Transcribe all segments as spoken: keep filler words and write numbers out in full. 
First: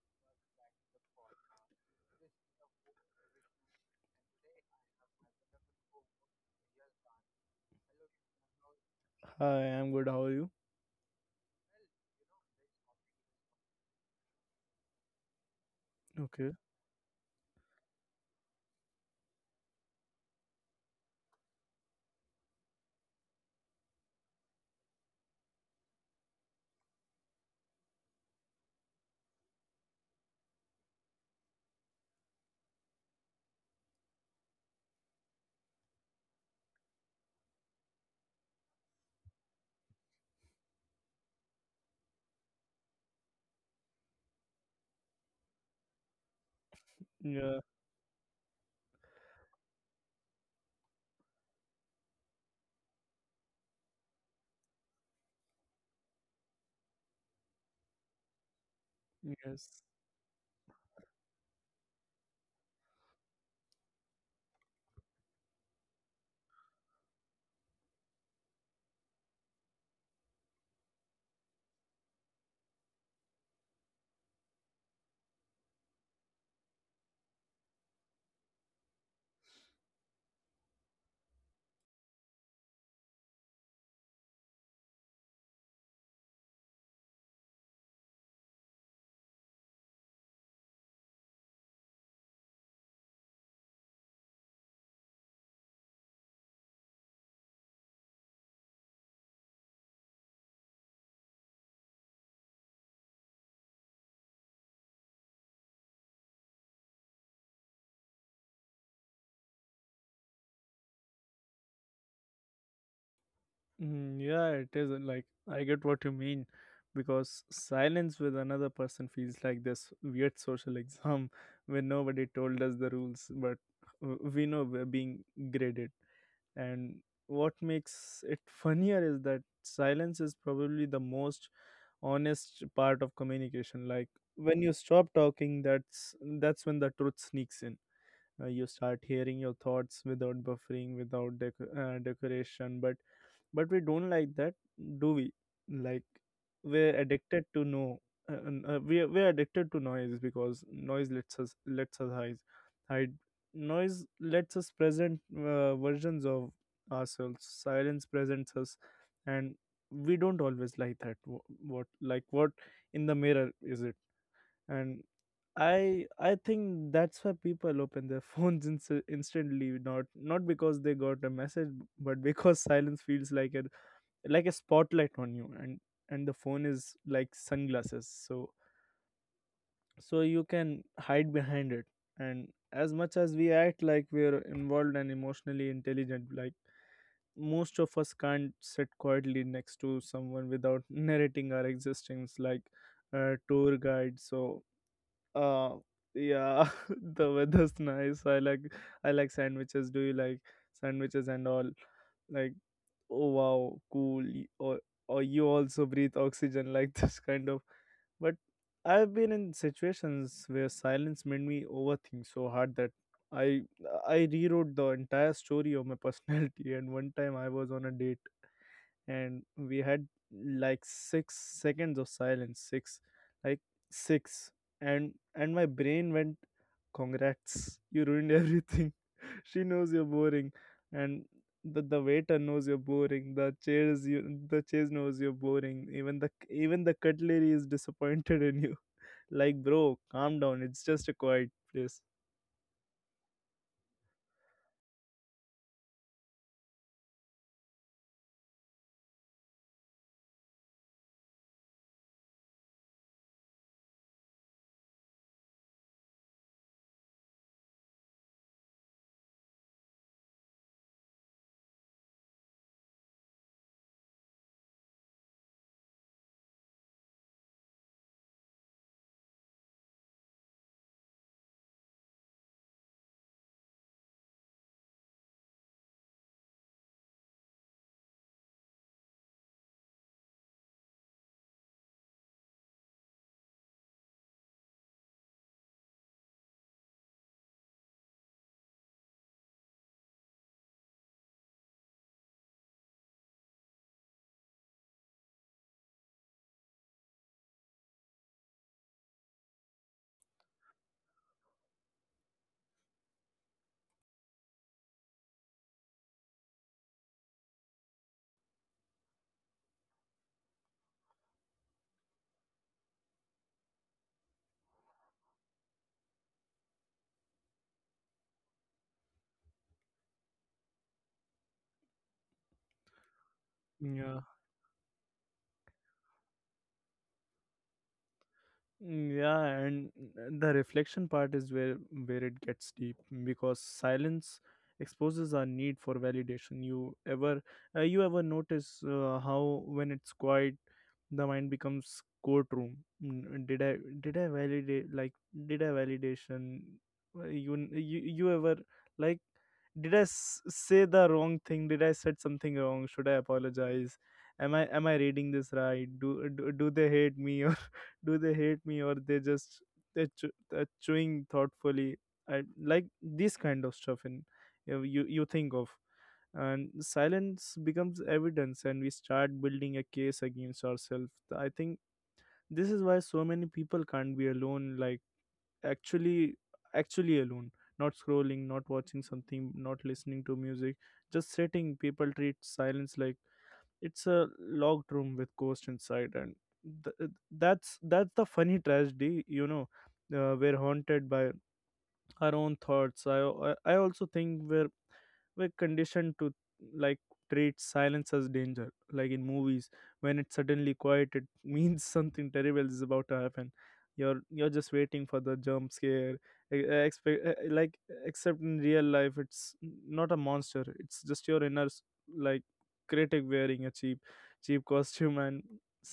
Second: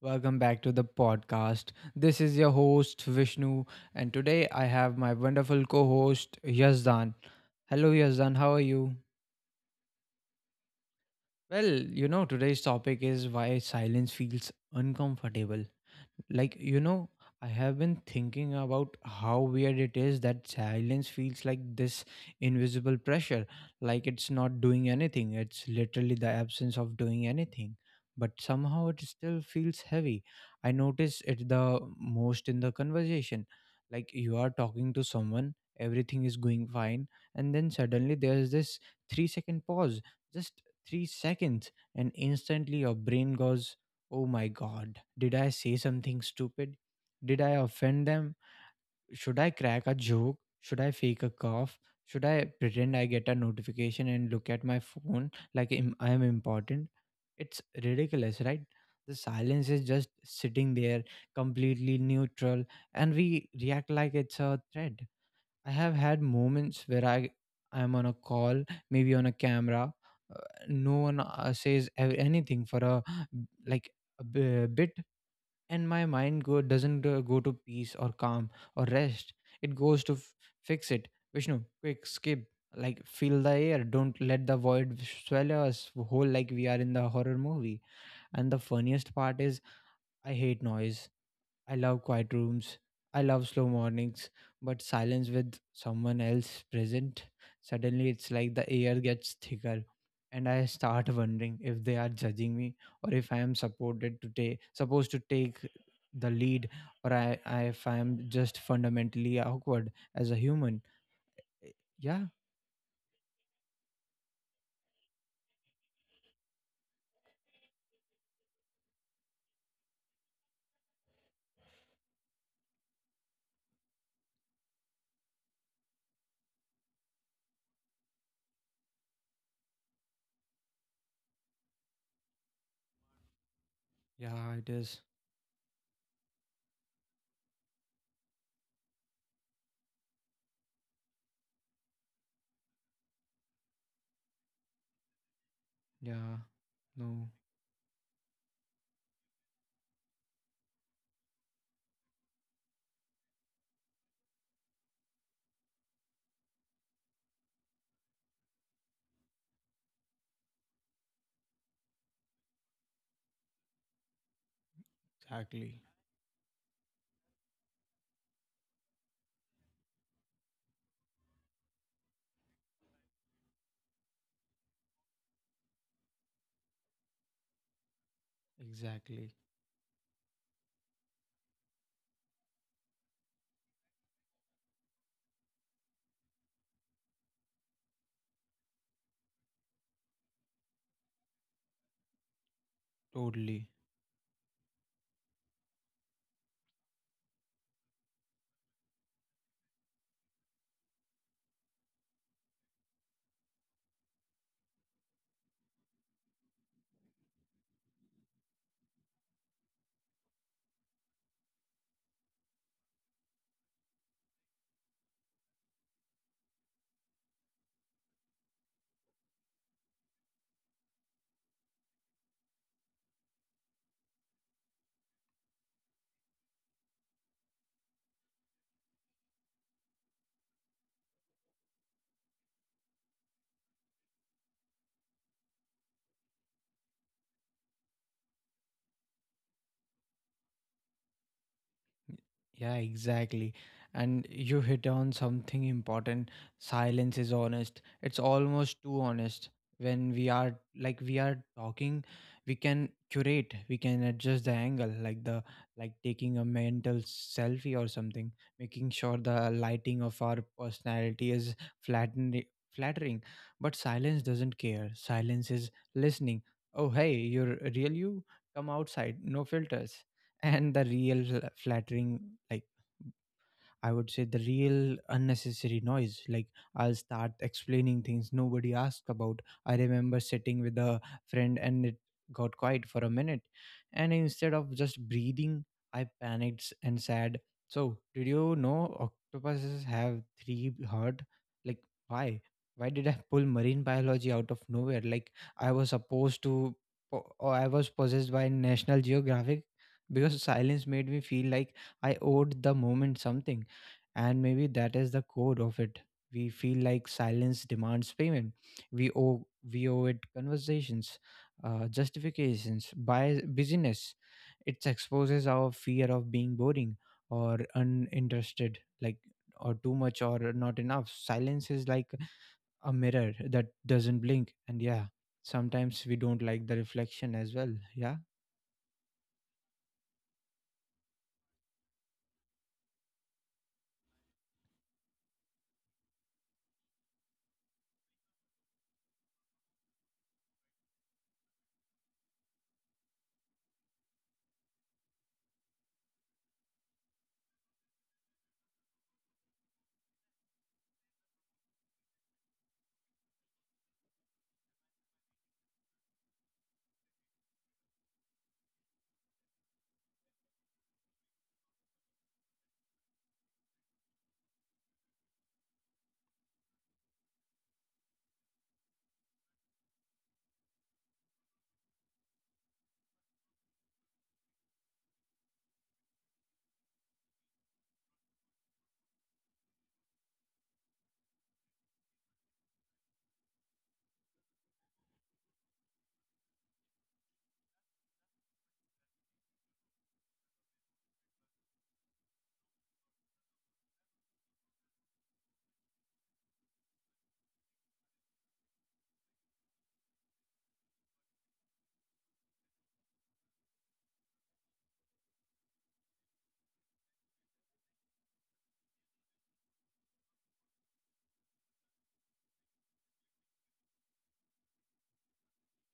Welcome back to the podcast. This is your host, Vishnu, and today I have my wonderful co host, Yazdan. Hello, Yazdan. How are you? Hi, I'm good. How are you? Well, you know, today's topic is why silence feels uncomfortable. Okay. Like, you know, I have been thinking about how weird it is that silence feels like this invisible pressure, like it's not doing anything. It's literally the absence of doing anything. But somehow it still feels heavy. I notice it the most in the conversation. Like you are talking to someone, everything is going fine, and then suddenly there's this three second pause, just three seconds, and instantly your brain goes, Oh my god, did I say something stupid? Did I Yeah. offend them? Should I crack a joke? Should I fake a cough? Should I pretend I get a notification and look at my phone like im- I am important? It's ridiculous, right? The silence Yes. is just sitting there, completely neutral, and we react like it's a threat. I have had moments where I I'm on a call, maybe on a camera. Uh, no one uh, says a- anything for a, like, a bi- bit, and my mind go doesn't uh, go to peace or calm or rest. It goes to f- fix it. Vishnu, quick skip. Like fill the air. Don't let the void swallow us whole like we are in the horror movie. And the funniest part is I hate noise. I love quiet rooms. I love slow mornings, but silence with someone else present, suddenly it's like the air gets thicker and I start wondering if they are judging me or if I am supported to take supposed to take the lead or I, I if I am just fundamentally awkward as a human. Yeah, Mm, yeah, it is like I get what you mean because silence with another person feels like this weird social exam where nobody told us the rules, but uh, we know we're being graded. And what makes it funnier is that silence is probably the most honest part of communication. Like yeah, when it you is. stop talking, that's that's when the truth sneaks in. uh, you start hearing your thoughts without buffering, without dec- uh, decoration, but but we don't like that, do we? Like, Yeah. we're No, addicted to no uh, uh, we we're addicted to noise because noise lets us lets us hide. hide Noise lets us present uh, versions of ourselves. Silence presents us, and we don't always like that. Wh- what like what in the mirror is it? And exactly. I I think that's why people open their phones inst- instantly, not not because they got a message, but because silence feels like a like a spotlight on you, and and the phone is like sunglasses, so Exactly. so you can hide behind it. And as much as we act like we're involved and emotionally intelligent, like most of us can't sit quietly next to someone without narrating our existence, like a Totally. tour guide. So uh, yeah, the weather's nice. I like I like sandwiches. Do you like sandwiches and all? Like, oh wow, cool. Y- Or or you also breathe oxygen, like this kind of. But I've been in situations where silence made me overthink so hard that I I rewrote the entire story of my personality. And one time I was on a date and we had like six seconds of silence. Six, like, six. And and my brain went, congrats, you ruined everything, she knows you're boring, and the, the waiter knows you're boring, the chairs you the chairs knows you're boring, even the even the cutlery is disappointed in you. Like, bro, calm down, it's just a quiet place. Yeah, exactly. And you hit on something important. Silence is honest. It's almost too honest. When we are like we are talking, we can curate, we can adjust the angle, like the like taking a mental selfie or something, making sure the lighting of our personality is flattened flattering. But silence doesn't care. Silence is listening. Oh hey, you're real you? Come outside. No filters and the real flattering, like I would say the real unnecessary noise. Like I'll start explaining things nobody asked about. I remember sitting with a friend and it got quiet for a minute. And instead of just breathing, I panicked s- and said, So, did you know octopuses have three heart? Like, why? Why did I pull marine biology out of nowhere? Like, I was supposed to, po- or I was possessed by National Geographic because silence made me feel like I owed the moment something. And maybe that is the core of it. We feel like silence demands payment. We owe we owe it conversations, uh, justifications by busyness. It exposes our fear of being boring or uninterested, like or too much or not enough. Silence is like a mirror that doesn't Yeah. blink, and yeah, sometimes we don't like the reflection as well. Yeah, Mm, yeah, and uh, the reflection part is where where it gets deep because silence exposes our need for validation. You ever uh, you ever notice uh, how when it's quiet, the mind becomes courtroom. Mm, Did I did I validate, like, did I validation? Uh, You you you ever like, did I s- say the wrong thing? Did I said something wrong? Should I apologize? Am I am I reading this right? Do do, do they hate me? Do they hate me, or they just, they're, chew- they're chewing thoughtfully? I like this kind of stuff, and you you, you think of, and silence becomes evidence, and we start building a case against ourselves. I think this is why so many people can't be alone, like actually actually alone, not scrolling, not watching something, not listening to music, just sitting. People treat silence like it's a locked room with ghost inside. And th- that's that's the funny tragedy you know uh, We're haunted by our own thoughts. I i I also think we're we're conditioned to, like, treat silence as danger, like in movies. When it's suddenly quiet, it means something terrible is about to happen. You're you're just waiting for the jump scare, e- expect eh, like except in real life it's not a monster. It's just your inner s- like critic wearing a cheap cheap costume. And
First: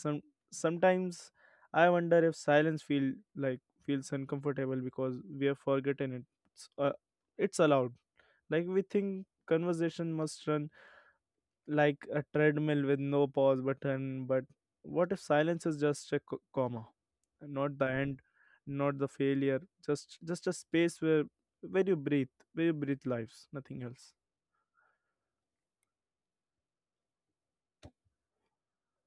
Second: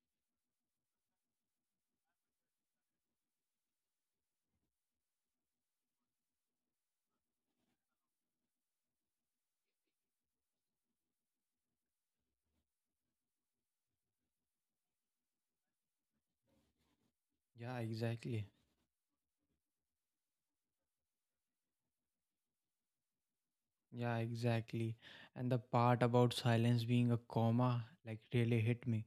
some sometimes I wonder if silence feel like feels uncomfortable because we have forgotten it. it's, uh, it's allowed, like we think conversation must run like a treadmill with no pause button. But what if silence is just a co- comma, not yeah, the end, exactly. not the failure, just just a space where where you breathe, where you breathe lives, nothing else. Yeah, exactly. And the part about silence being a comma like really hit me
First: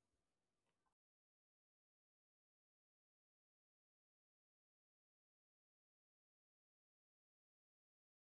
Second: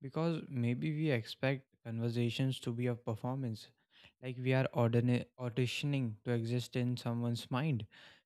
because maybe we expect conversations to be a performance, like we are ordina- auditioning to exist in someone's mind,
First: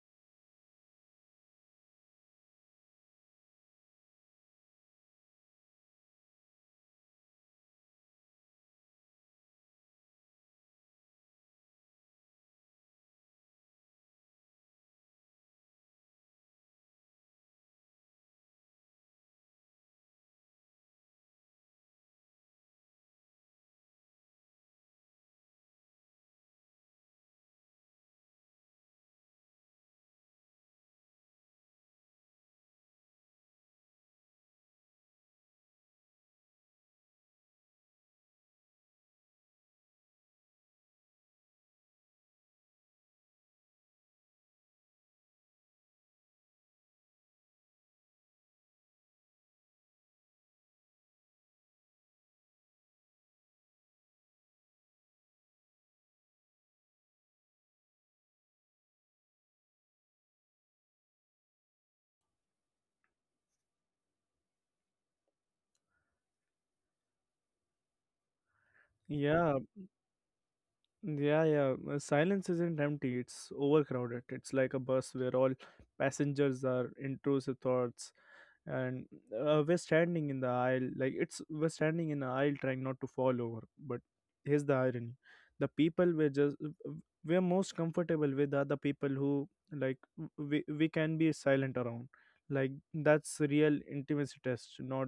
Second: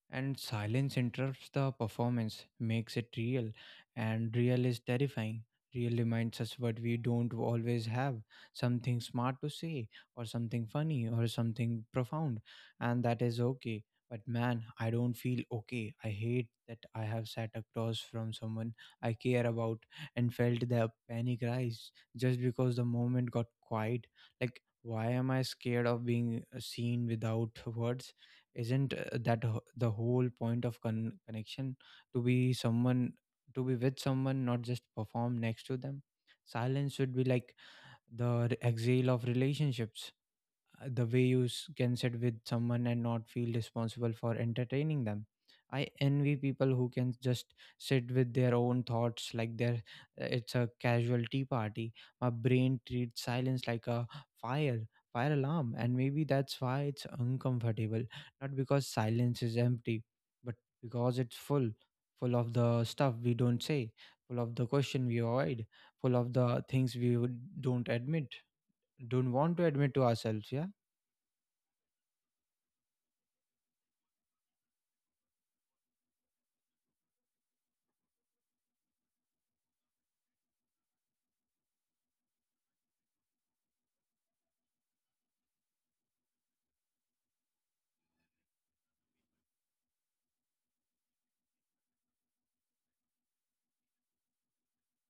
and silence interrupts the performance, makes it real, and real is terrifying. Real reminds us what we don't always have, something smart to say or something funny or something profound. And that is okay, but man, I don't feel okay. I hate that I have sat across from someone I care about and felt the panic rise just because the moment got quiet. Like, why am I scared of being uh, seen without words? Isn't uh, that, ho- the whole point of con- connection, to be someone, to be with someone, not just perform next to them? Silence should be like the re- exhale of relationships, uh, the way you s- can sit with someone and not feel responsible for entertaining them. I envy people who can just sit with their own thoughts like they're, uh, it's a casual tea party. My brain treats silence like a fire, fire alarm, and maybe that's why it's uncomfortable. Not because silence is empty, but because it's full, full of the stuff we don't say, full of the question we avoid, full of the things we would- don't admit, don't want Yeah. to admit to ourselves. Yeah. Yeah, yeah. uh, Silence isn't empty, it's overcrowded. It's like a bus where all passengers are intrusive thoughts. And uh, we're standing in the aisle, like it's we're standing in the aisle, trying not to fall over. But here's the irony, the people we're just we're most comfortable with are the people who, like, w- we, we can be silent around. Like, that's real intimacy test, not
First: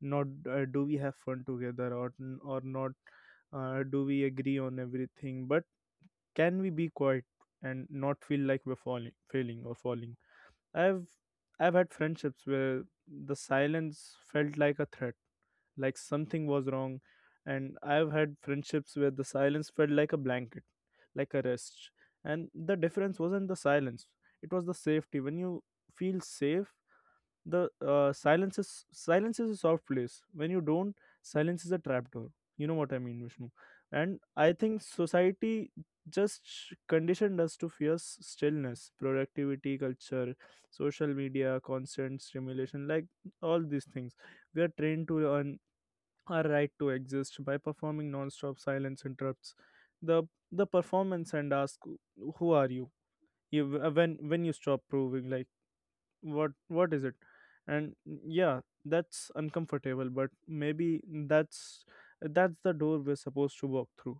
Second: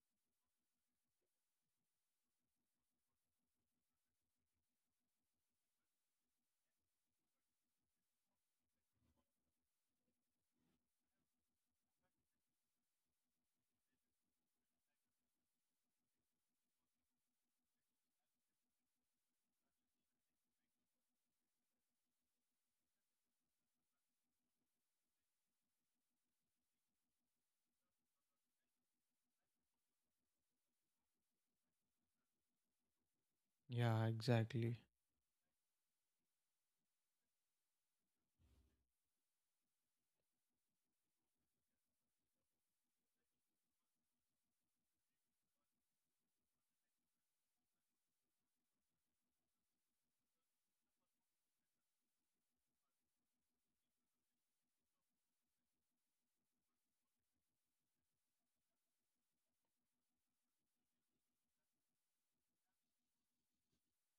not uh, do we have fun together, or or not, uh, do we agree on everything, but can we be quiet and not feel like we're falling failing or falling? I've i've had friendships where the silence felt like a threat, like something was wrong, and I've had friendships where the silence felt like a blanket, like a rest. And the difference wasn't the silence, it was the safety. When you feel safe, the uh, silence is silence is a soft place. When you don't, silence is a trapdoor. You know what I mean, Vishnu? Yeah, And I exactly. think society just conditioned us to fear s- stillness, productivity culture, social media, constant stimulation, like all these things. We are trained to earn our right to exist by performing non-stop. Silence interrupts the the performance and ask, who are you, you uh, when when you stop proving, like, what what is it? And yeah, that's uncomfortable, but maybe that's that's the door we're supposed to walk through.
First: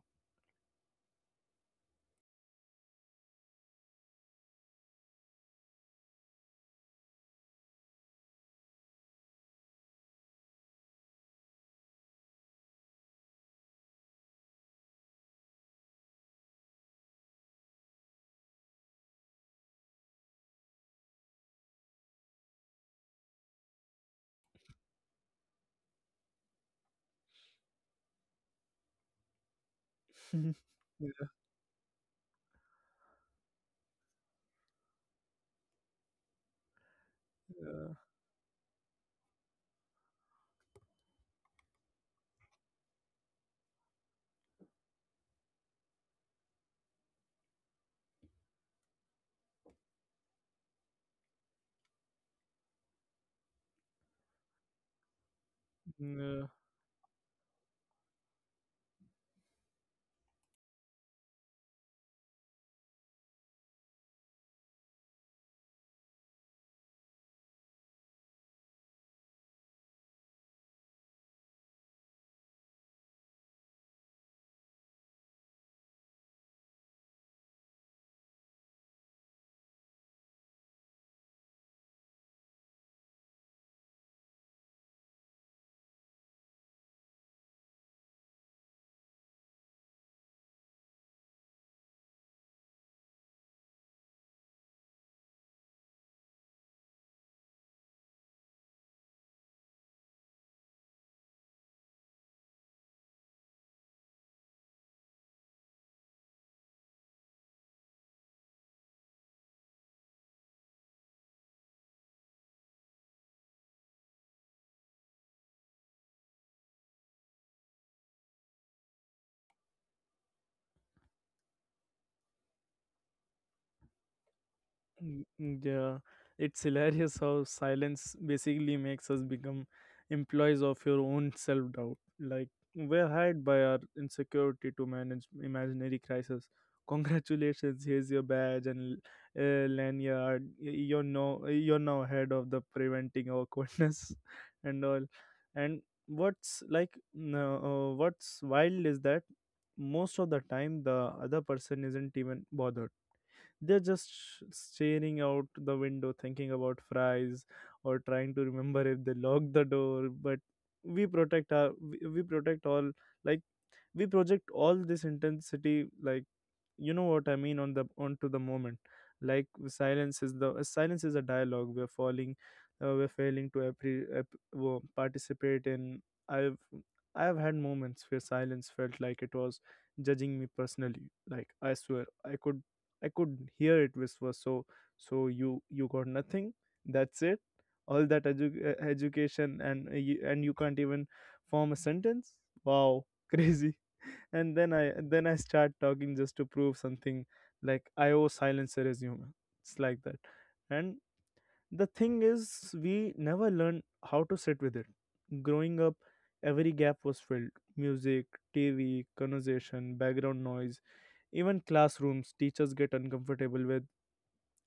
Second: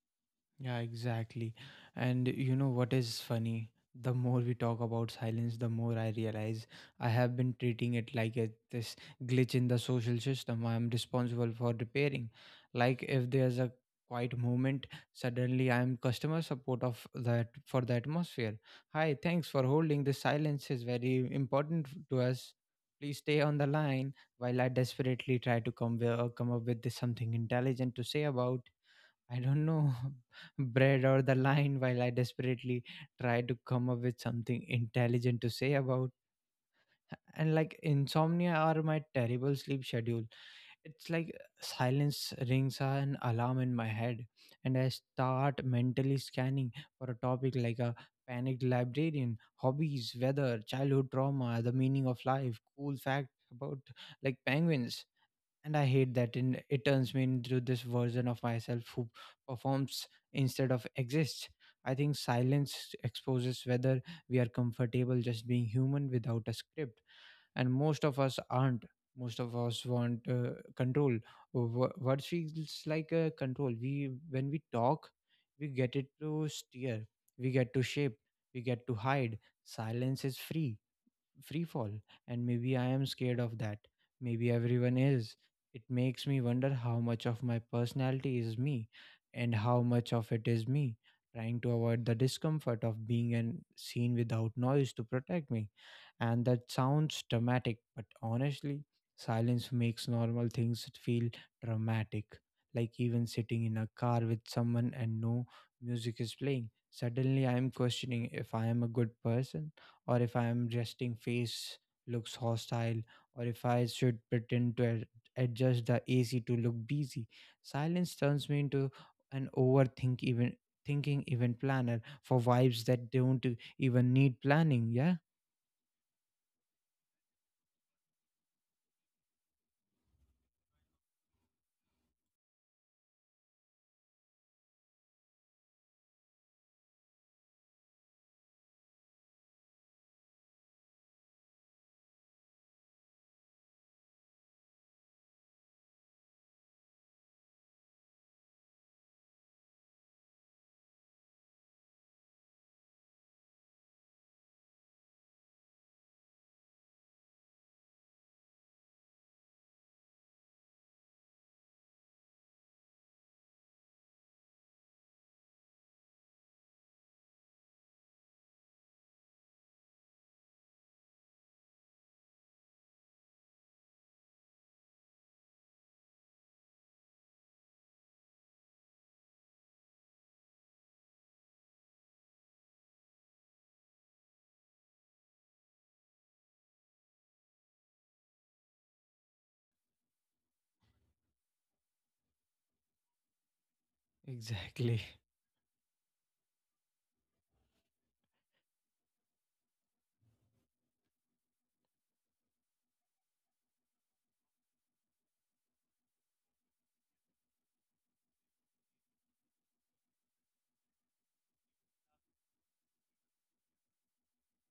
Yeah, exactly. And you know what is funny? The more we talk about silence, the more I realize I have been treating it like a, this glitch in the social system I'm responsible for repairing. Like if there's a quiet moment, suddenly I'm customer support of that for the atmosphere. Hi, thanks for holding. The silence is very important f- to us. Please stay on the line while I desperately try to come, uh, come up with this something intelligent to say about, I don't know, bread or yeah. the line while I desperately tried to come up with something intelligent to say about. And like insomnia or my terrible sleep schedule, it's like uh, silence rings an alarm in my head, and I start mentally scanning for a topic like a panicked librarian, hobbies, weather, childhood trauma, the meaning of life, cool facts about like penguins. And I hate that, Yeah. and it turns me into this version of myself who performs instead of exists. I think silence exposes whether we are comfortable just being human without a script, and most of us aren't. Most of us want uh, control. Wh- what feels like a control we when we talk. We get it to steer, we get to shape, we get to hide. Silence is free, free fall, and maybe I am scared of that. Maybe everyone is. It makes me wonder how much of my personality is me and how much of it is me trying to avoid the discomfort of being an seen without noise to protect me. And that sounds dramatic, but honestly, silence makes normal things feel dramatic. Like even sitting in a car with someone and no music is playing, suddenly I am questioning if I am a good person or if I am resting face looks hostile or if I should pretend to ad- adjust the ac to look busy. Silence turns me into an overthink even thinking even planner for vibes that don't even need planning. Yeah. Mm, mm, yeah, it's hilarious how silence basically makes us become employees of your own self doubt. Like, we're hired by our insecurity to manage imaginary crisis. Congratulations, here's your badge and uh, lanyard. Y- You're no, you're now head of the preventing awkwardness, and all. And what's like, no, uh, what's wild is that most of the time the other person isn't even bothered. They're just sh- staring out the window, thinking about fries, or trying to remember if they lock the door. But we protect our we we protect all like we project all this intensity, like, you know what I mean, on the onto the moment. Like, silence is the uh, silence is a dialogue we're falling, uh, we're failing to appre- app- wo- participate in. I've i've had moments where silence felt like it was judging me personally. Like, I swear i could i could hear it whisper, so so you you got nothing, that's it, all that edu- uh, education, and uh, you, and you can't even form a sentence. Wow. Crazy. And then i Exactly. then i start talking just to prove something, like I owe silence a resume. It's like that. And the thing is, we never learn how to sit with it. Growing up, every gap was filled: music, T V, conversation, background noise. Even classrooms, teachers get uncomfortable with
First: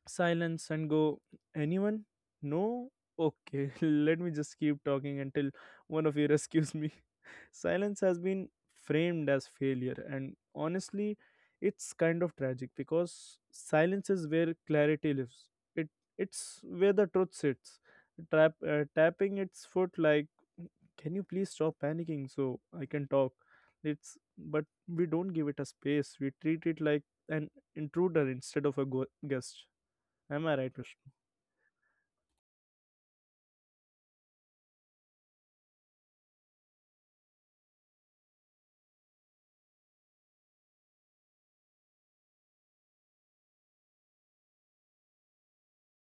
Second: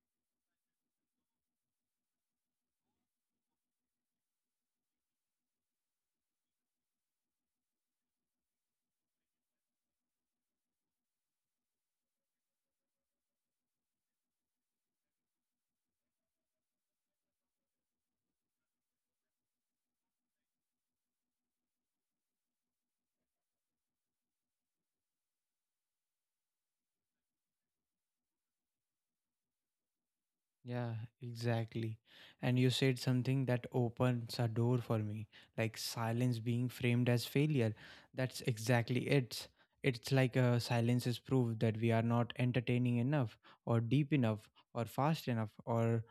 silence and go, Anyone? No? Okay, let me just keep talking until one of you rescues me. Silence has been framed as failure, and honestly, it's kind of tragic because silence is where clarity lives. It it's where the truth sits. Trap, uh, tapping its foot like, can you please stop panicking so I can talk? It's but we don't give it a space. We treat it like an intruder instead of a go- guest. Am I right, Yeah, Vishnu? exactly. And you said something that opens a door for me, like silence being framed as failure. That's exactly it. It's like uh, silence is proof that we are not entertaining enough, or deep enough, or fast enough, or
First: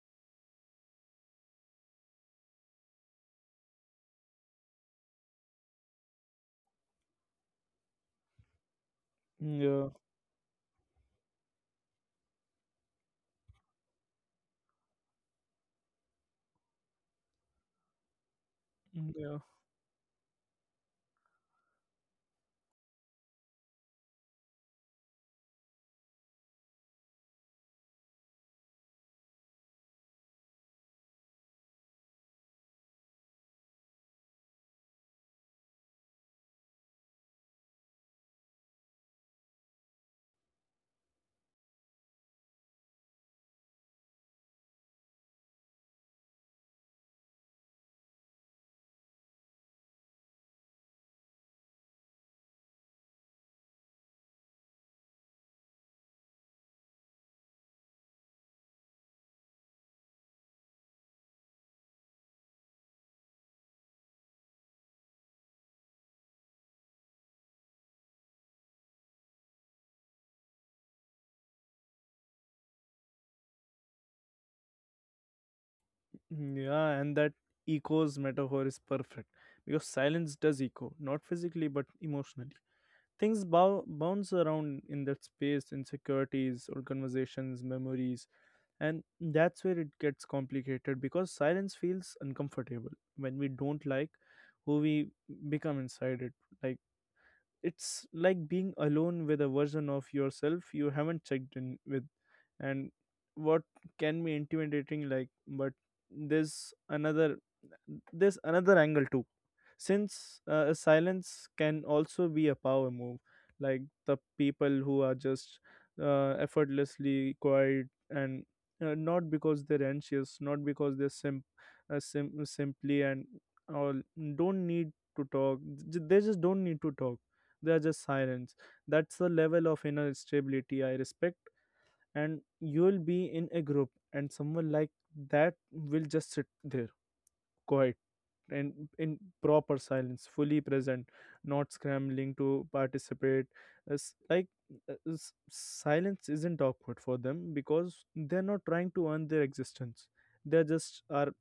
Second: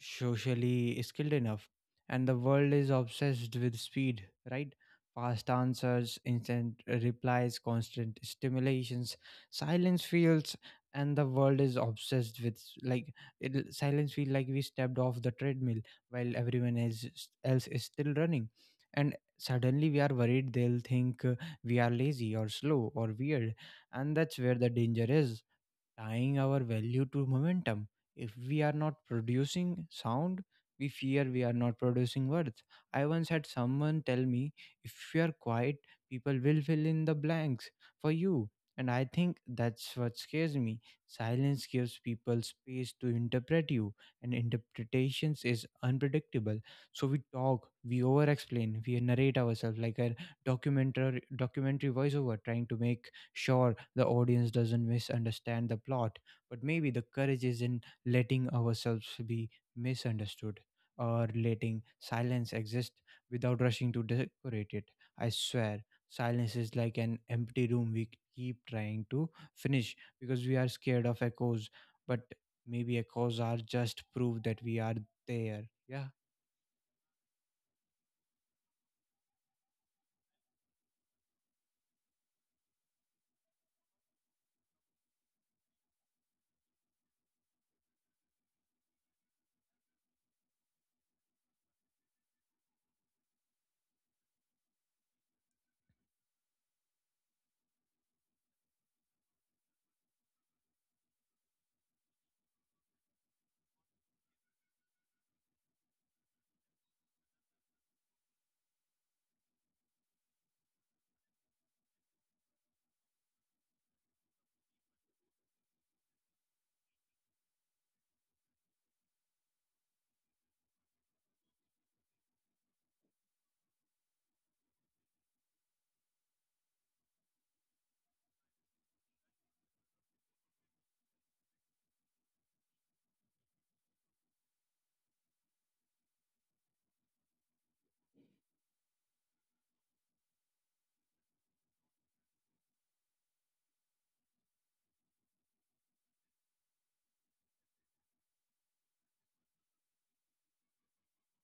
socially skilled enough. And the world is obsessed with speed, right? Fast answers, instant replies, constant stimulations. Yeah, Silence feels, and the world is obsessed with like it, silence feel like we stepped off the treadmill while everyone is, else is still running. And yeah. suddenly we are worried they'll think uh, we are lazy or slow or weird. And that's where the danger is, tying our value to momentum. If we are not producing sound, we fear we are not producing worth. I once had someone tell me, if you are quiet, people will fill in the blanks for you. And I think that's what scares me. Silence gives people space to interpret you, and interpretations is unpredictable. So we talk, we over explain, we narrate ourselves like a documentary documentary voiceover trying to make sure the audience doesn't misunderstand the plot, but maybe the courage is in letting ourselves be misunderstood or letting silence exist without rushing to decorate it. I swear, silence is like an empty room we keep trying to finish because we are scared of echoes, but maybe echoes are just proof that we are there. Yeah. Yeah, and that echoes metaphor is perfect because silence does echo, not physically but emotionally. Things bow- bounce around in that space, insecurities, or conversations, memories. And that's where it gets complicated because silence feels uncomfortable when we don't like who we become inside it. Like, it's like being alone with a version of yourself you haven't checked in with, and what can be intimidating. Like, but there's another there's another angle too, since uh, a silence can also be a power move, like the people who are just uh, effortlessly quiet, and uh, not because they're anxious, not because they're simp- uh, sim- simply and all, don't need to talk. J- they just don't need to talk. They are just sirens. That's the level of inner stability I respect. And you'll be in a group, and someone like that will just sit there, quiet and in proper silence, fully present, not scrambling to participate. It's like, uh, s- silence isn't awkward for them because they're not trying to earn their existence. They just are.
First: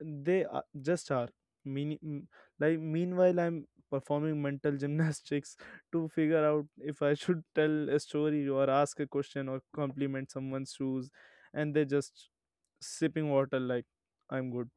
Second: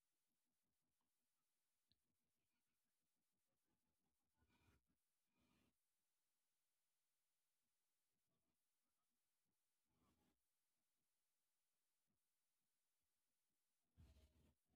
They are, just are. Mean, m- like meanwhile, I'm performing mental gymnastics to figure out if I should tell a story, or ask a question, or compliment someone's shoes, and they're just sipping water, like, I'm good.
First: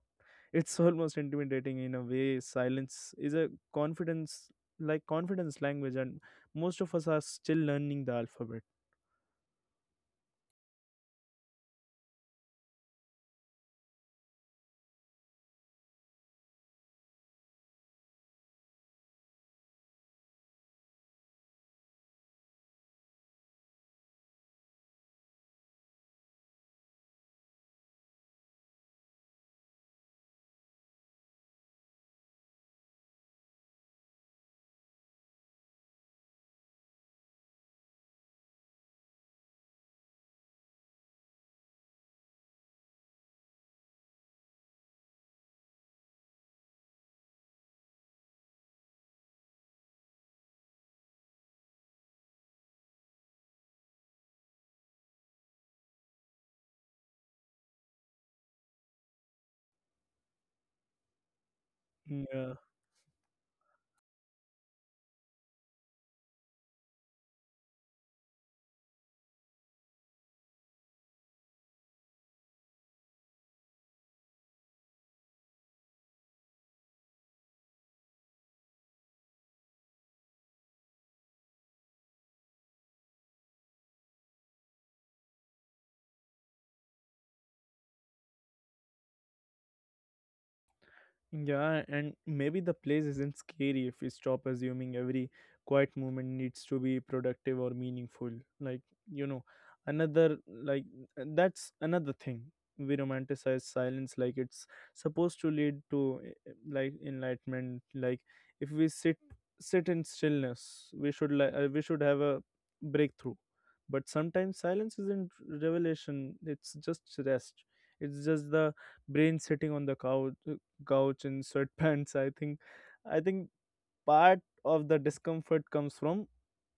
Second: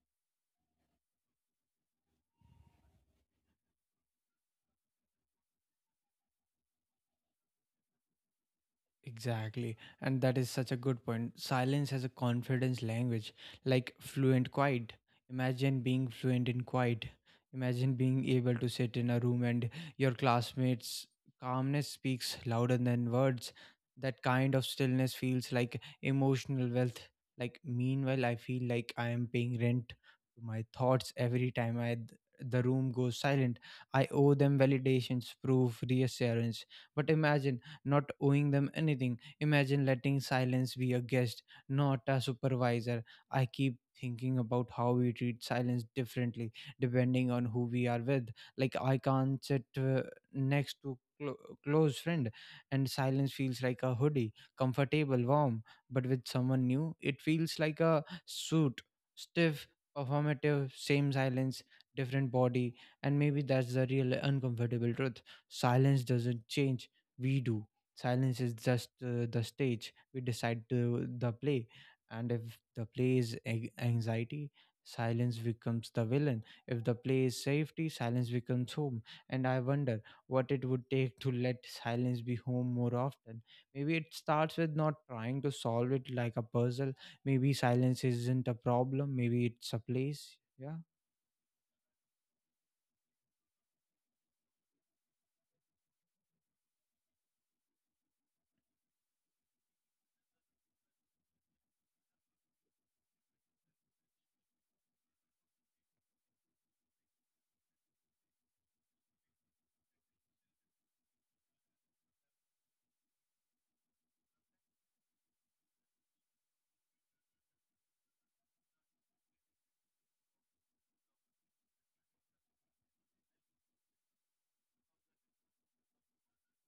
It's almost intimidating in a way. Silence is a confidence, like confidence language, and most of us are still learning the alphabet. Exactly. And that is such a good point. Silence as a confidence language, like fluent quiet. Imagine being fluent in quiet. Imagine being able to sit in a room and your classmates' calmness speaks louder than words. That kind of stillness feels like emotional wealth. Like, meanwhile, I feel like I am paying rent to my thoughts every time I, the room goes silent. I owe them validations, proof, reassurance. But imagine not owing them anything. Imagine letting silence be a guest, not a supervisor. I keep thinking about how we treat silence differently depending on who we are with. Like, I can't sit uh, next to clo- close friend and silence feels like a hoodie, comfortable, warm, but with someone new it feels like a suit, stiff, performative. Same silence, Mm, different yeah. body. And maybe that's the real uncomfortable truth, silence doesn't change, we do. Silence is just uh, the stage we decide to the play, and if the play is a- anxiety, silence becomes the villain. If the play is safety, silence becomes home. And I wonder what it would take to let silence be home more often. Maybe it starts with not trying to solve it like a puzzle. Maybe silence isn't a problem. Maybe it's a place. Yeah. Yeah, and maybe the place isn't scary if we stop assuming every quiet moment needs to be productive or meaningful. Like, you know, another, like, that's another thing. We romanticize silence like it's supposed to lead to, eh, like, enlightenment. Like, if we sit sit in stillness, we should like uh, we should have a breakthrough. But sometimes silence isn't revelation. It's just rest. It's just the brain sitting on the couch couch in sweatpants. I think i think part of the discomfort comes from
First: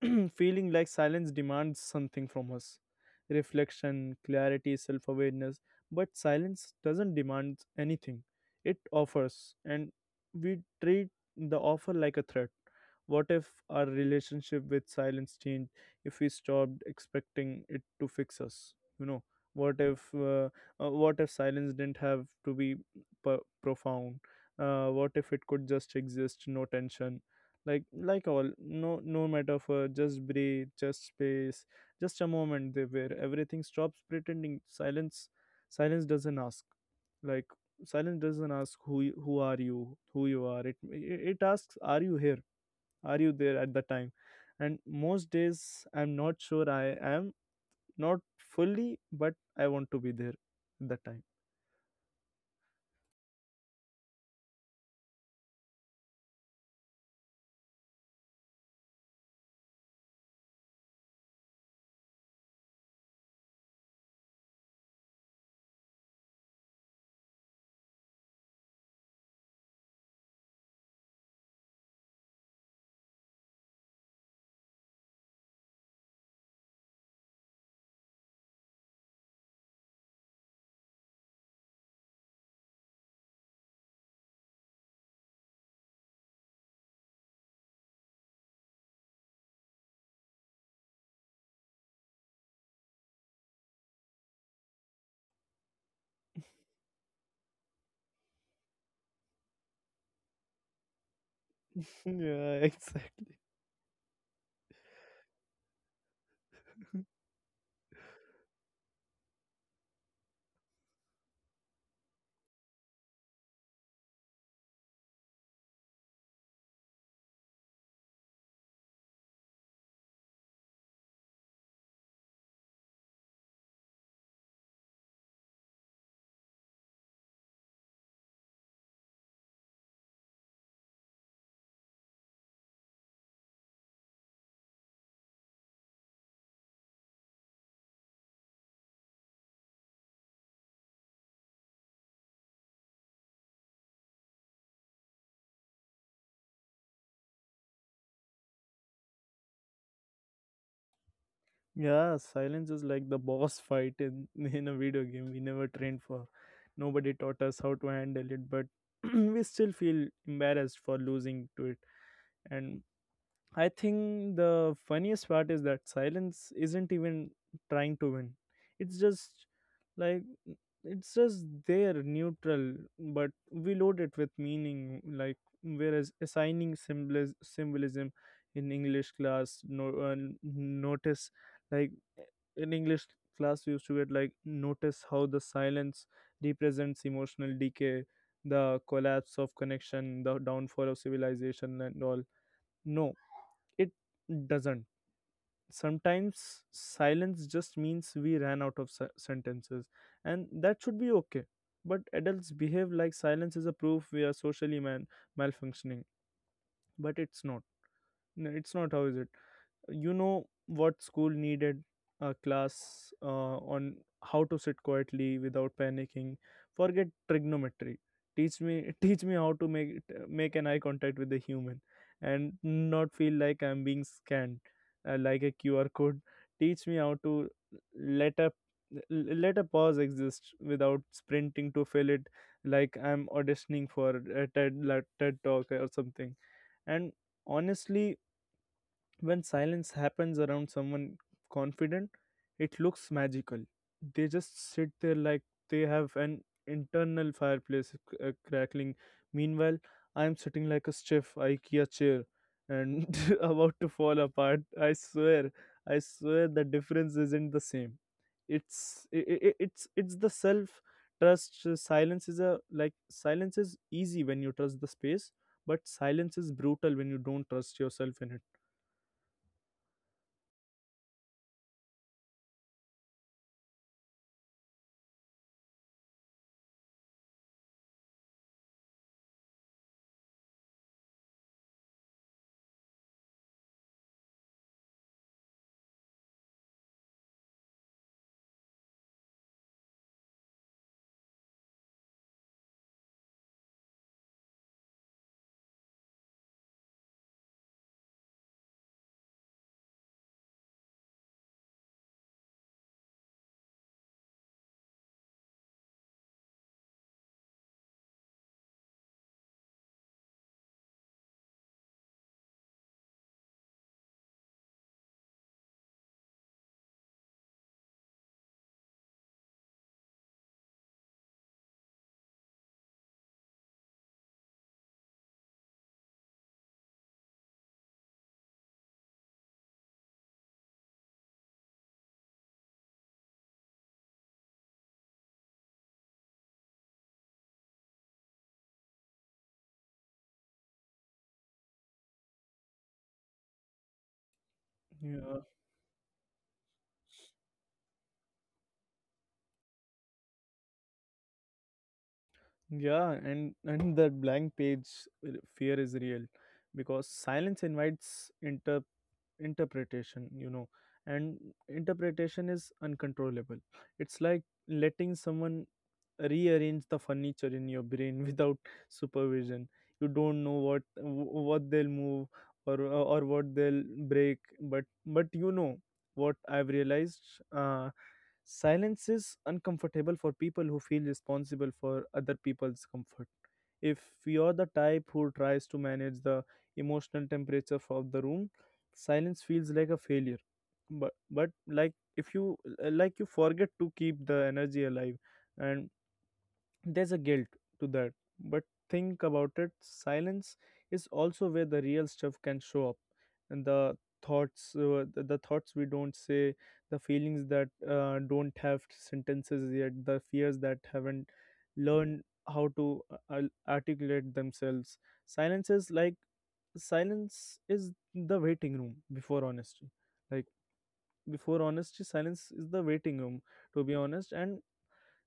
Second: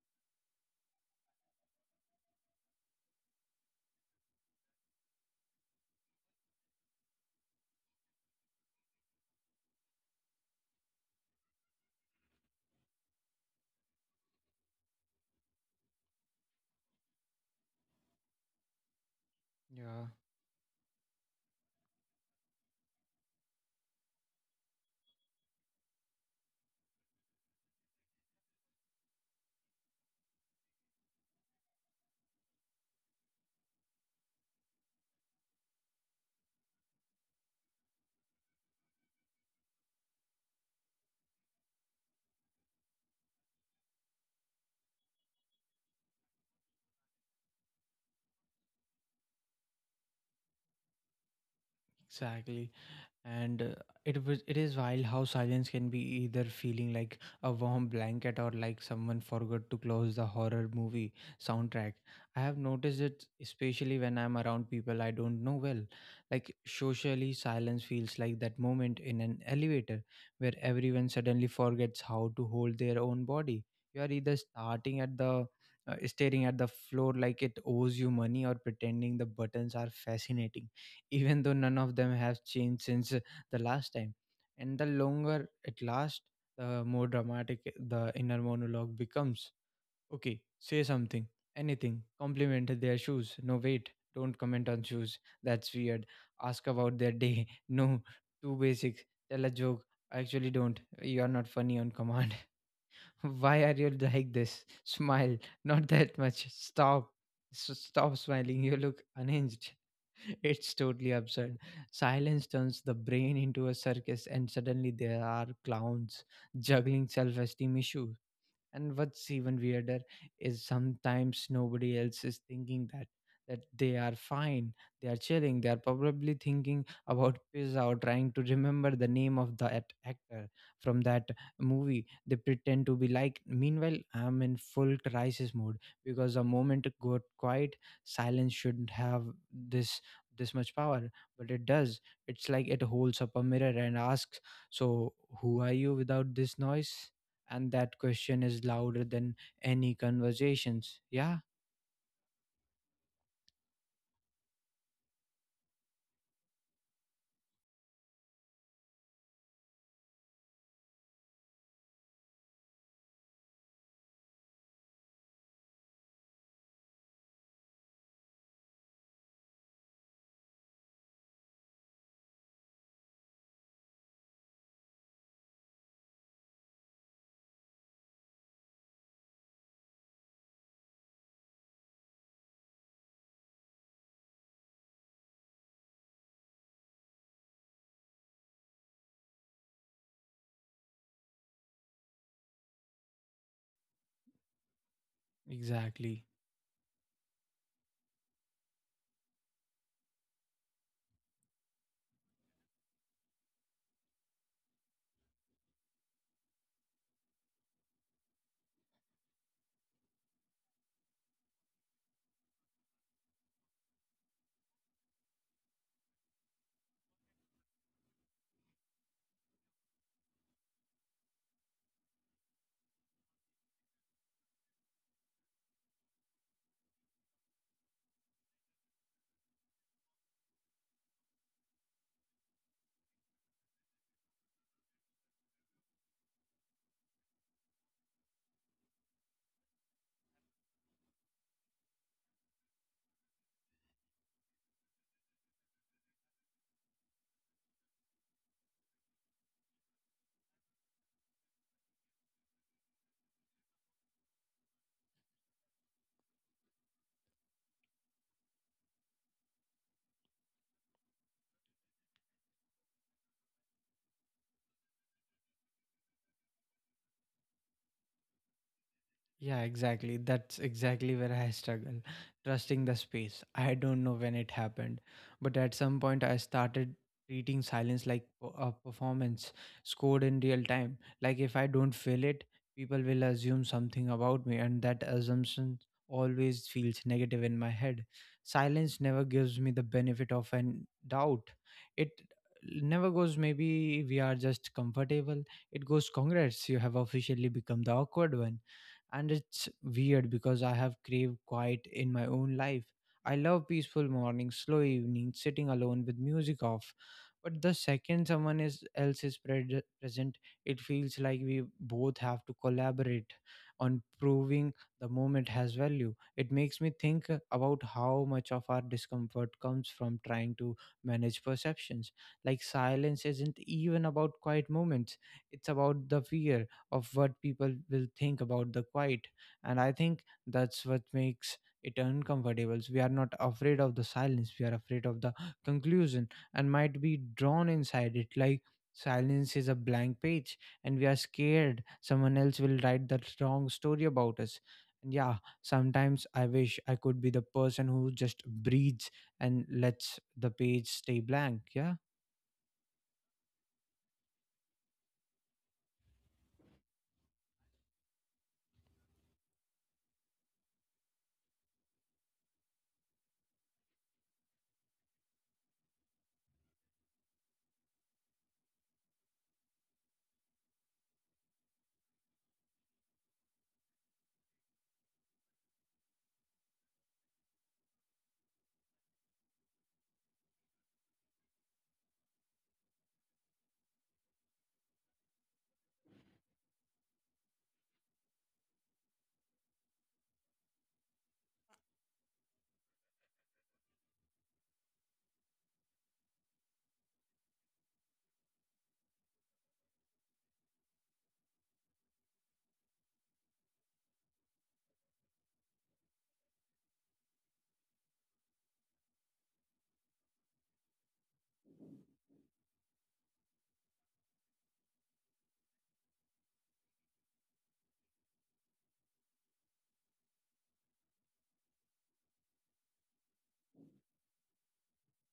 feeling like silence demands something from us: reflection, clarity, self awareness. But silence doesn't demand anything, it offers, and we treat the offer like a threat. What if our relationship with silence changed if we stopped expecting it to fix us? You know, what if Yeah, uh, uh, what if silence didn't have to be p- profound? Uh, what if it could just exist, no tension? like like all, no, no metaphor, just breathe, just space, just a moment there where everything stops pretending. Silence silence doesn't ask, like, silence doesn't ask who y- who are you who you are it it it asks, are you here, are you there at the time? And most days I'm not sure I am, not fully, but I want to be there at that time. exactly. And uh, it was it is wild how silence can be either feeling like a warm blanket or like someone forgot to close the horror movie soundtrack. I have noticed it especially when I'm around people I don't know well. Like socially, silence feels like that moment in an elevator where everyone suddenly forgets how to hold their own body. You are either starting at the uh, staring at the floor like it owes you money or pretending the buttons are fascinating even though none of them have changed since uh, the last time. And the longer it lasts, the more dramatic eh, the inner monologue becomes. Okay, say something, anything, compliment their shoes. No, wait, don't comment on shoes. That's weird. Ask about their day. No, too basic. Tell a joke. I actually don't. You're not funny on command. Yeah, exactly. Why are you like this? Smile, not that much. Stop. S- Stop smiling. You look unhinged. It's totally absurd. Silence turns the brain into a circus, and suddenly there are clowns juggling self esteem issues. And what's even weirder is sometimes nobody else is thinking that that they are fine, they are chilling, they are probably thinking about pizza or trying to remember the name of that actor from that movie they pretend to be like. Meanwhile, I'm in full crisis mode because the moment it got quiet, silence shouldn't have this this much power, but it does. It's like it holds up a mirror and asks, so who are you without this noise? And that question is louder than any conversations. Yeah, Yeah, silence is like the boss fight in in a video game we never trained for. Nobody taught us how to handle it, but we still feel embarrassed for losing to it. And I think the funniest part is that silence isn't even trying to win. It's just, like, it's just there, neutral, but we load it with meaning. Like whereas assigning symbolis- symbolism in English class, no uh, n- notice, like, in English class we used to get, like, notice how the silence represents emotional decay, the collapse of connection, the downfall of civilization, and all. No, it doesn't. exactly. Sometimes silence just means we ran out of se- sentences, and that should be okay. But adults behave like silence is a proof we are socially man- malfunctioning, but it's not. No, it's not. How is it? You know what school needed? A class uh, on how to sit quietly without panicking. Forget trigonometry, teach me teach me how to make it- uh, make an eye contact with the human and not feel like I'm being scanned, uh, like a Q R code. Teach me how to let a let a pause exist without sprinting to fill it, like I'm auditioning for a ted, like TED talk or something. And honestly, when silence happens around someone confident, it looks magical. They just sit there like they have an internal fireplace c- uh, crackling. Meanwhile, I am sitting like a stiff IKEA chair and about to fall apart. I swear, I swear the difference isn't the same. It's i i i- it's it's the self trust. Silence is a, like, silence is easy when you trust the space, but silence is brutal when you don't trust yourself in it. Yeah, exactly. That's exactly where I struggle. Trusting the space. I don't know when it happened, but at some point I started treating silence like p- a performance scored in real time. Like, if I don't feel it, people will assume something about me, and that assumption always feels negative in my head. Silence never gives me the benefit of an doubt. It never goes maybe we are just comfortable, it goes congrats you have officially become the awkward one. And it's weird because I have craved quiet in my own life. I love peaceful mornings, slow evenings, sitting alone with music off. But the second someone is, else is pre- present, it feels like we both have to collaborate on proving the moment has value. It makes me think about how much of our discomfort comes from trying to manage perceptions. Like, silence isn't even about quiet moments, it's about the fear of what people will think about the quiet. And I think that's what makes it uncomfortable. We are not afraid of the silence, we are afraid of the conclusion and might be drawn inside it. Like, silence is a blank page and we are scared someone else will write the wrong story about us. And yeah, Yeah. sometimes I wish I could be the person who just breathes and lets the page stay blank. Yeah. Yeah, and and that blank page uh, fear is real because silence invites inter interpretation, you know, and interpretation is uncontrollable. It's like letting someone rearrange the furniture in your brain without supervision. You don't know what wh- what they'll move or or what they'll break, but but you know what I've realized. Uh, Silence is uncomfortable for people who feel responsible for other people's comfort. If you're the type who tries to manage the emotional temperature of the room, silence feels like a failure. But but like, if you, like, you forget to keep the energy alive, and there's a guilt to that. But think about it, silence is also where the real stuff can show up. And the thoughts, uh, the, the thoughts we don't say, the feelings that uh, don't have sentences yet, the fears that haven't learned how to uh, al- articulate themselves. Silence is like, silence is the waiting room before honesty. Like, before honesty, silence is the waiting room to be honest. And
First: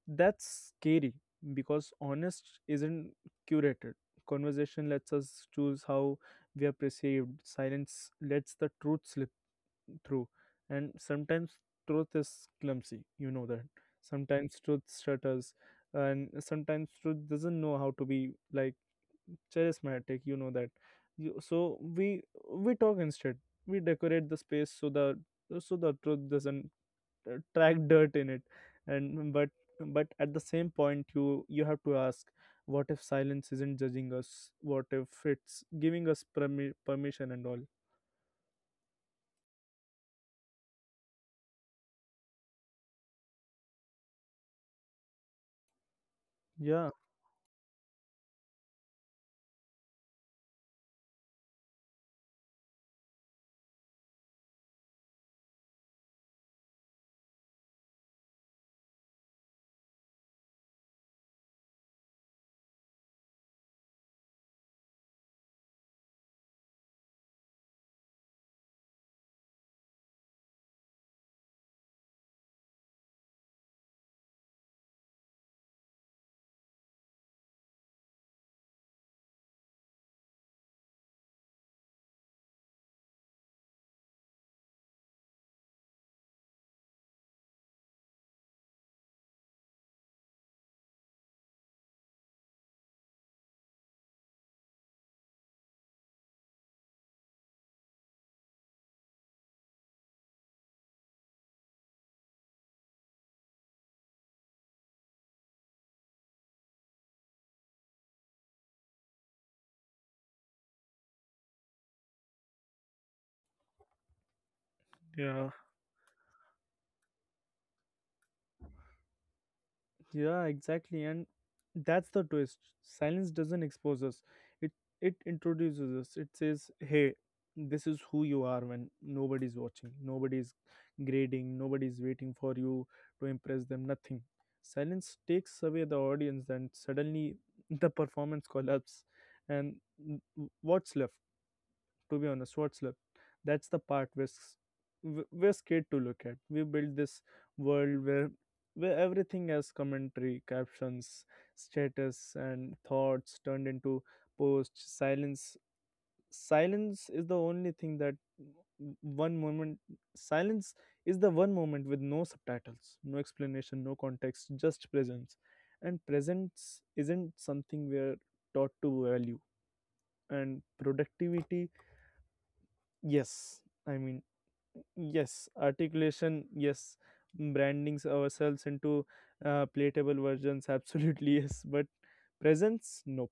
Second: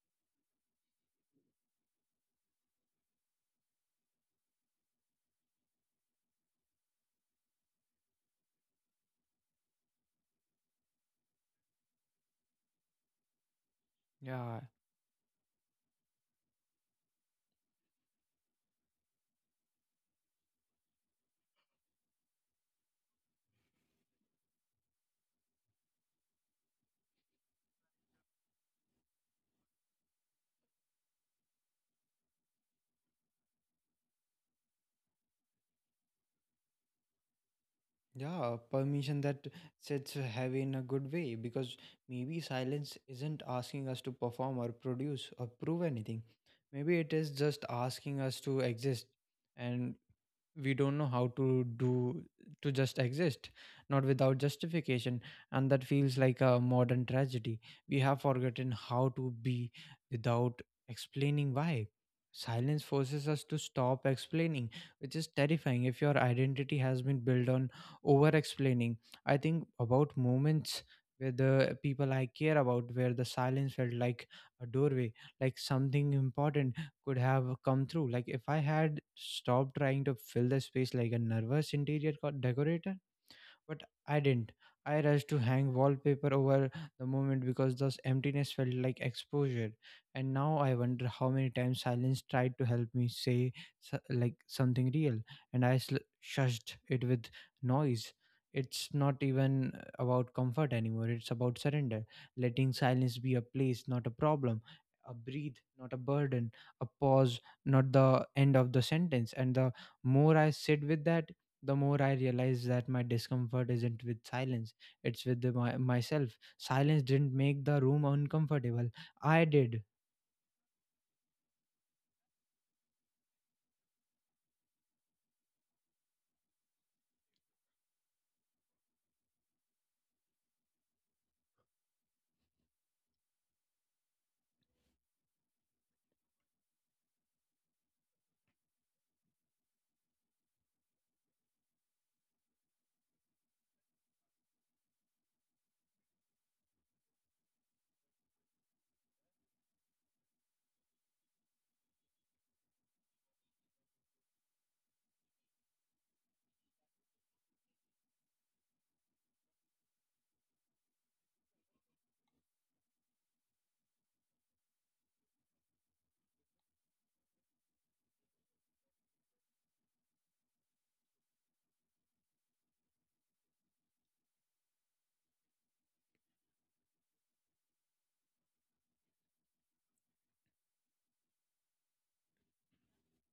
that's scary because honest isn't curated. Conversation lets us choose how we are perceived. Silence lets the truth slip through. And sometimes truth is clumsy, you know that. Sometimes Yeah. truth stutters, and sometimes truth doesn't know how to be, like, charismatic, you know that. You, so we we talk instead. We decorate the space so the so the truth doesn't uh, track dirt in it. And, but but at the same point, you you have to ask, what if silence isn't judging us? What if it's giving us permi- permission and all? Yeah, permission that sits heavy in a good way, because maybe silence isn't asking us to perform or produce or prove anything. Yeah. Maybe it is just asking us to exist, and we don't know how to do to just exist, not without justification. And that feels like a modern tragedy. We have forgotten how to be without explaining why. Silence forces us to stop explaining, which is terrifying if your identity has been built on over explaining. I think about moments where the people I care about, where the silence felt like a doorway, like something important could have come through. Like, if I had stopped trying to fill the space like a nervous interior co- decorator, but I didn't. I rushed to hang wallpaper over the moment because those emptiness felt like exposure. And now I wonder how many times silence tried to help me say so- like something real, and I sl- shushed it with noise. It's not even about comfort anymore. It's about surrender, letting silence be a place, not a problem, a breathe, not a burden, a pause, not the end of the sentence. And the more I sit with that, the more I realized that my discomfort isn't with silence, it's with Yeah. the, my, myself. Silence didn't make the room uncomfortable, I did. Yeah, exactly. And that's the twist. Silence doesn't expose us. It it introduces us. It says, "Hey, this is who you are when nobody's watching, nobody's grading, nobody's waiting for you to impress them, nothing." Silence takes away the audience, and suddenly the performance collapses. And w- what's left? To be on a What's left? That's the part we're, s- w- we're scared to look at. We build this world where where everything has commentary, captions, status, and thoughts turned into posts. Silence silence is the only thing that w- one moment silence is the one moment with no subtitles, no explanation, no context, just presence. And presence isn't something we're taught to value. And productivity, yes, I mean, yes, articulation, yes, brandings ourselves into uh, playable versions, absolutely, yes, but presence, nope.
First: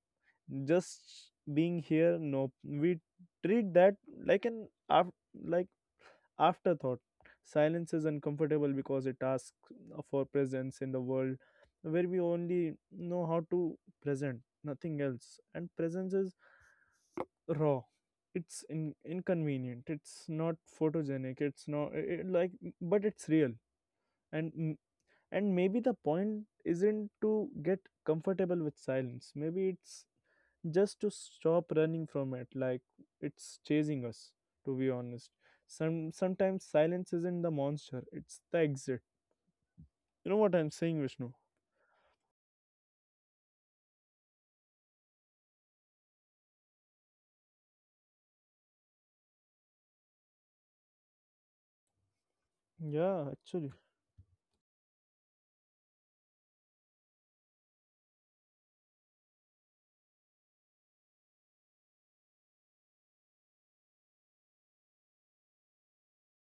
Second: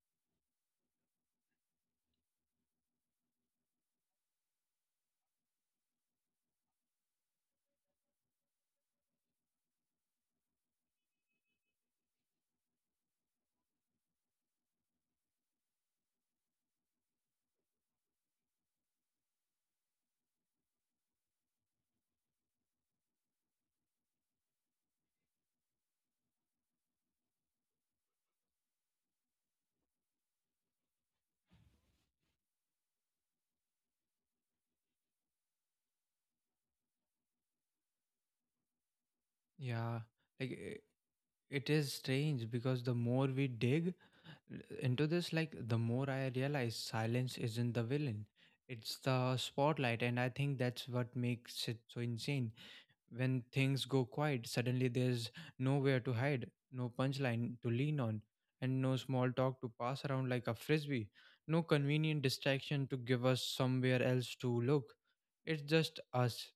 Just being here, nope. We treat that like an af- like afterthought. Silence is uncomfortable because it asks for presence in the world where we only know how to present, nothing else. And presence is raw, it's in, inconvenient, it's not photogenic, it's not it, like, but it's real. and and maybe the point isn't to get comfortable with silence, maybe it's just to stop running from it, like it's chasing us. To be honest, some sometimes silence isn't the monster, it's the exit. Yeah, You know like what I'm i- saying, Vishnu? it is strange because the more we dig l- into this, like the more I realize silence isn't the villain, it's the spotlight, and I think that's what makes it so insane. Yeah, When actually. things go quiet, suddenly there's nowhere to hide, no punchline to lean on, and no small talk to pass around like a frisbee, no convenient distraction to give us somewhere else to look. It's just us,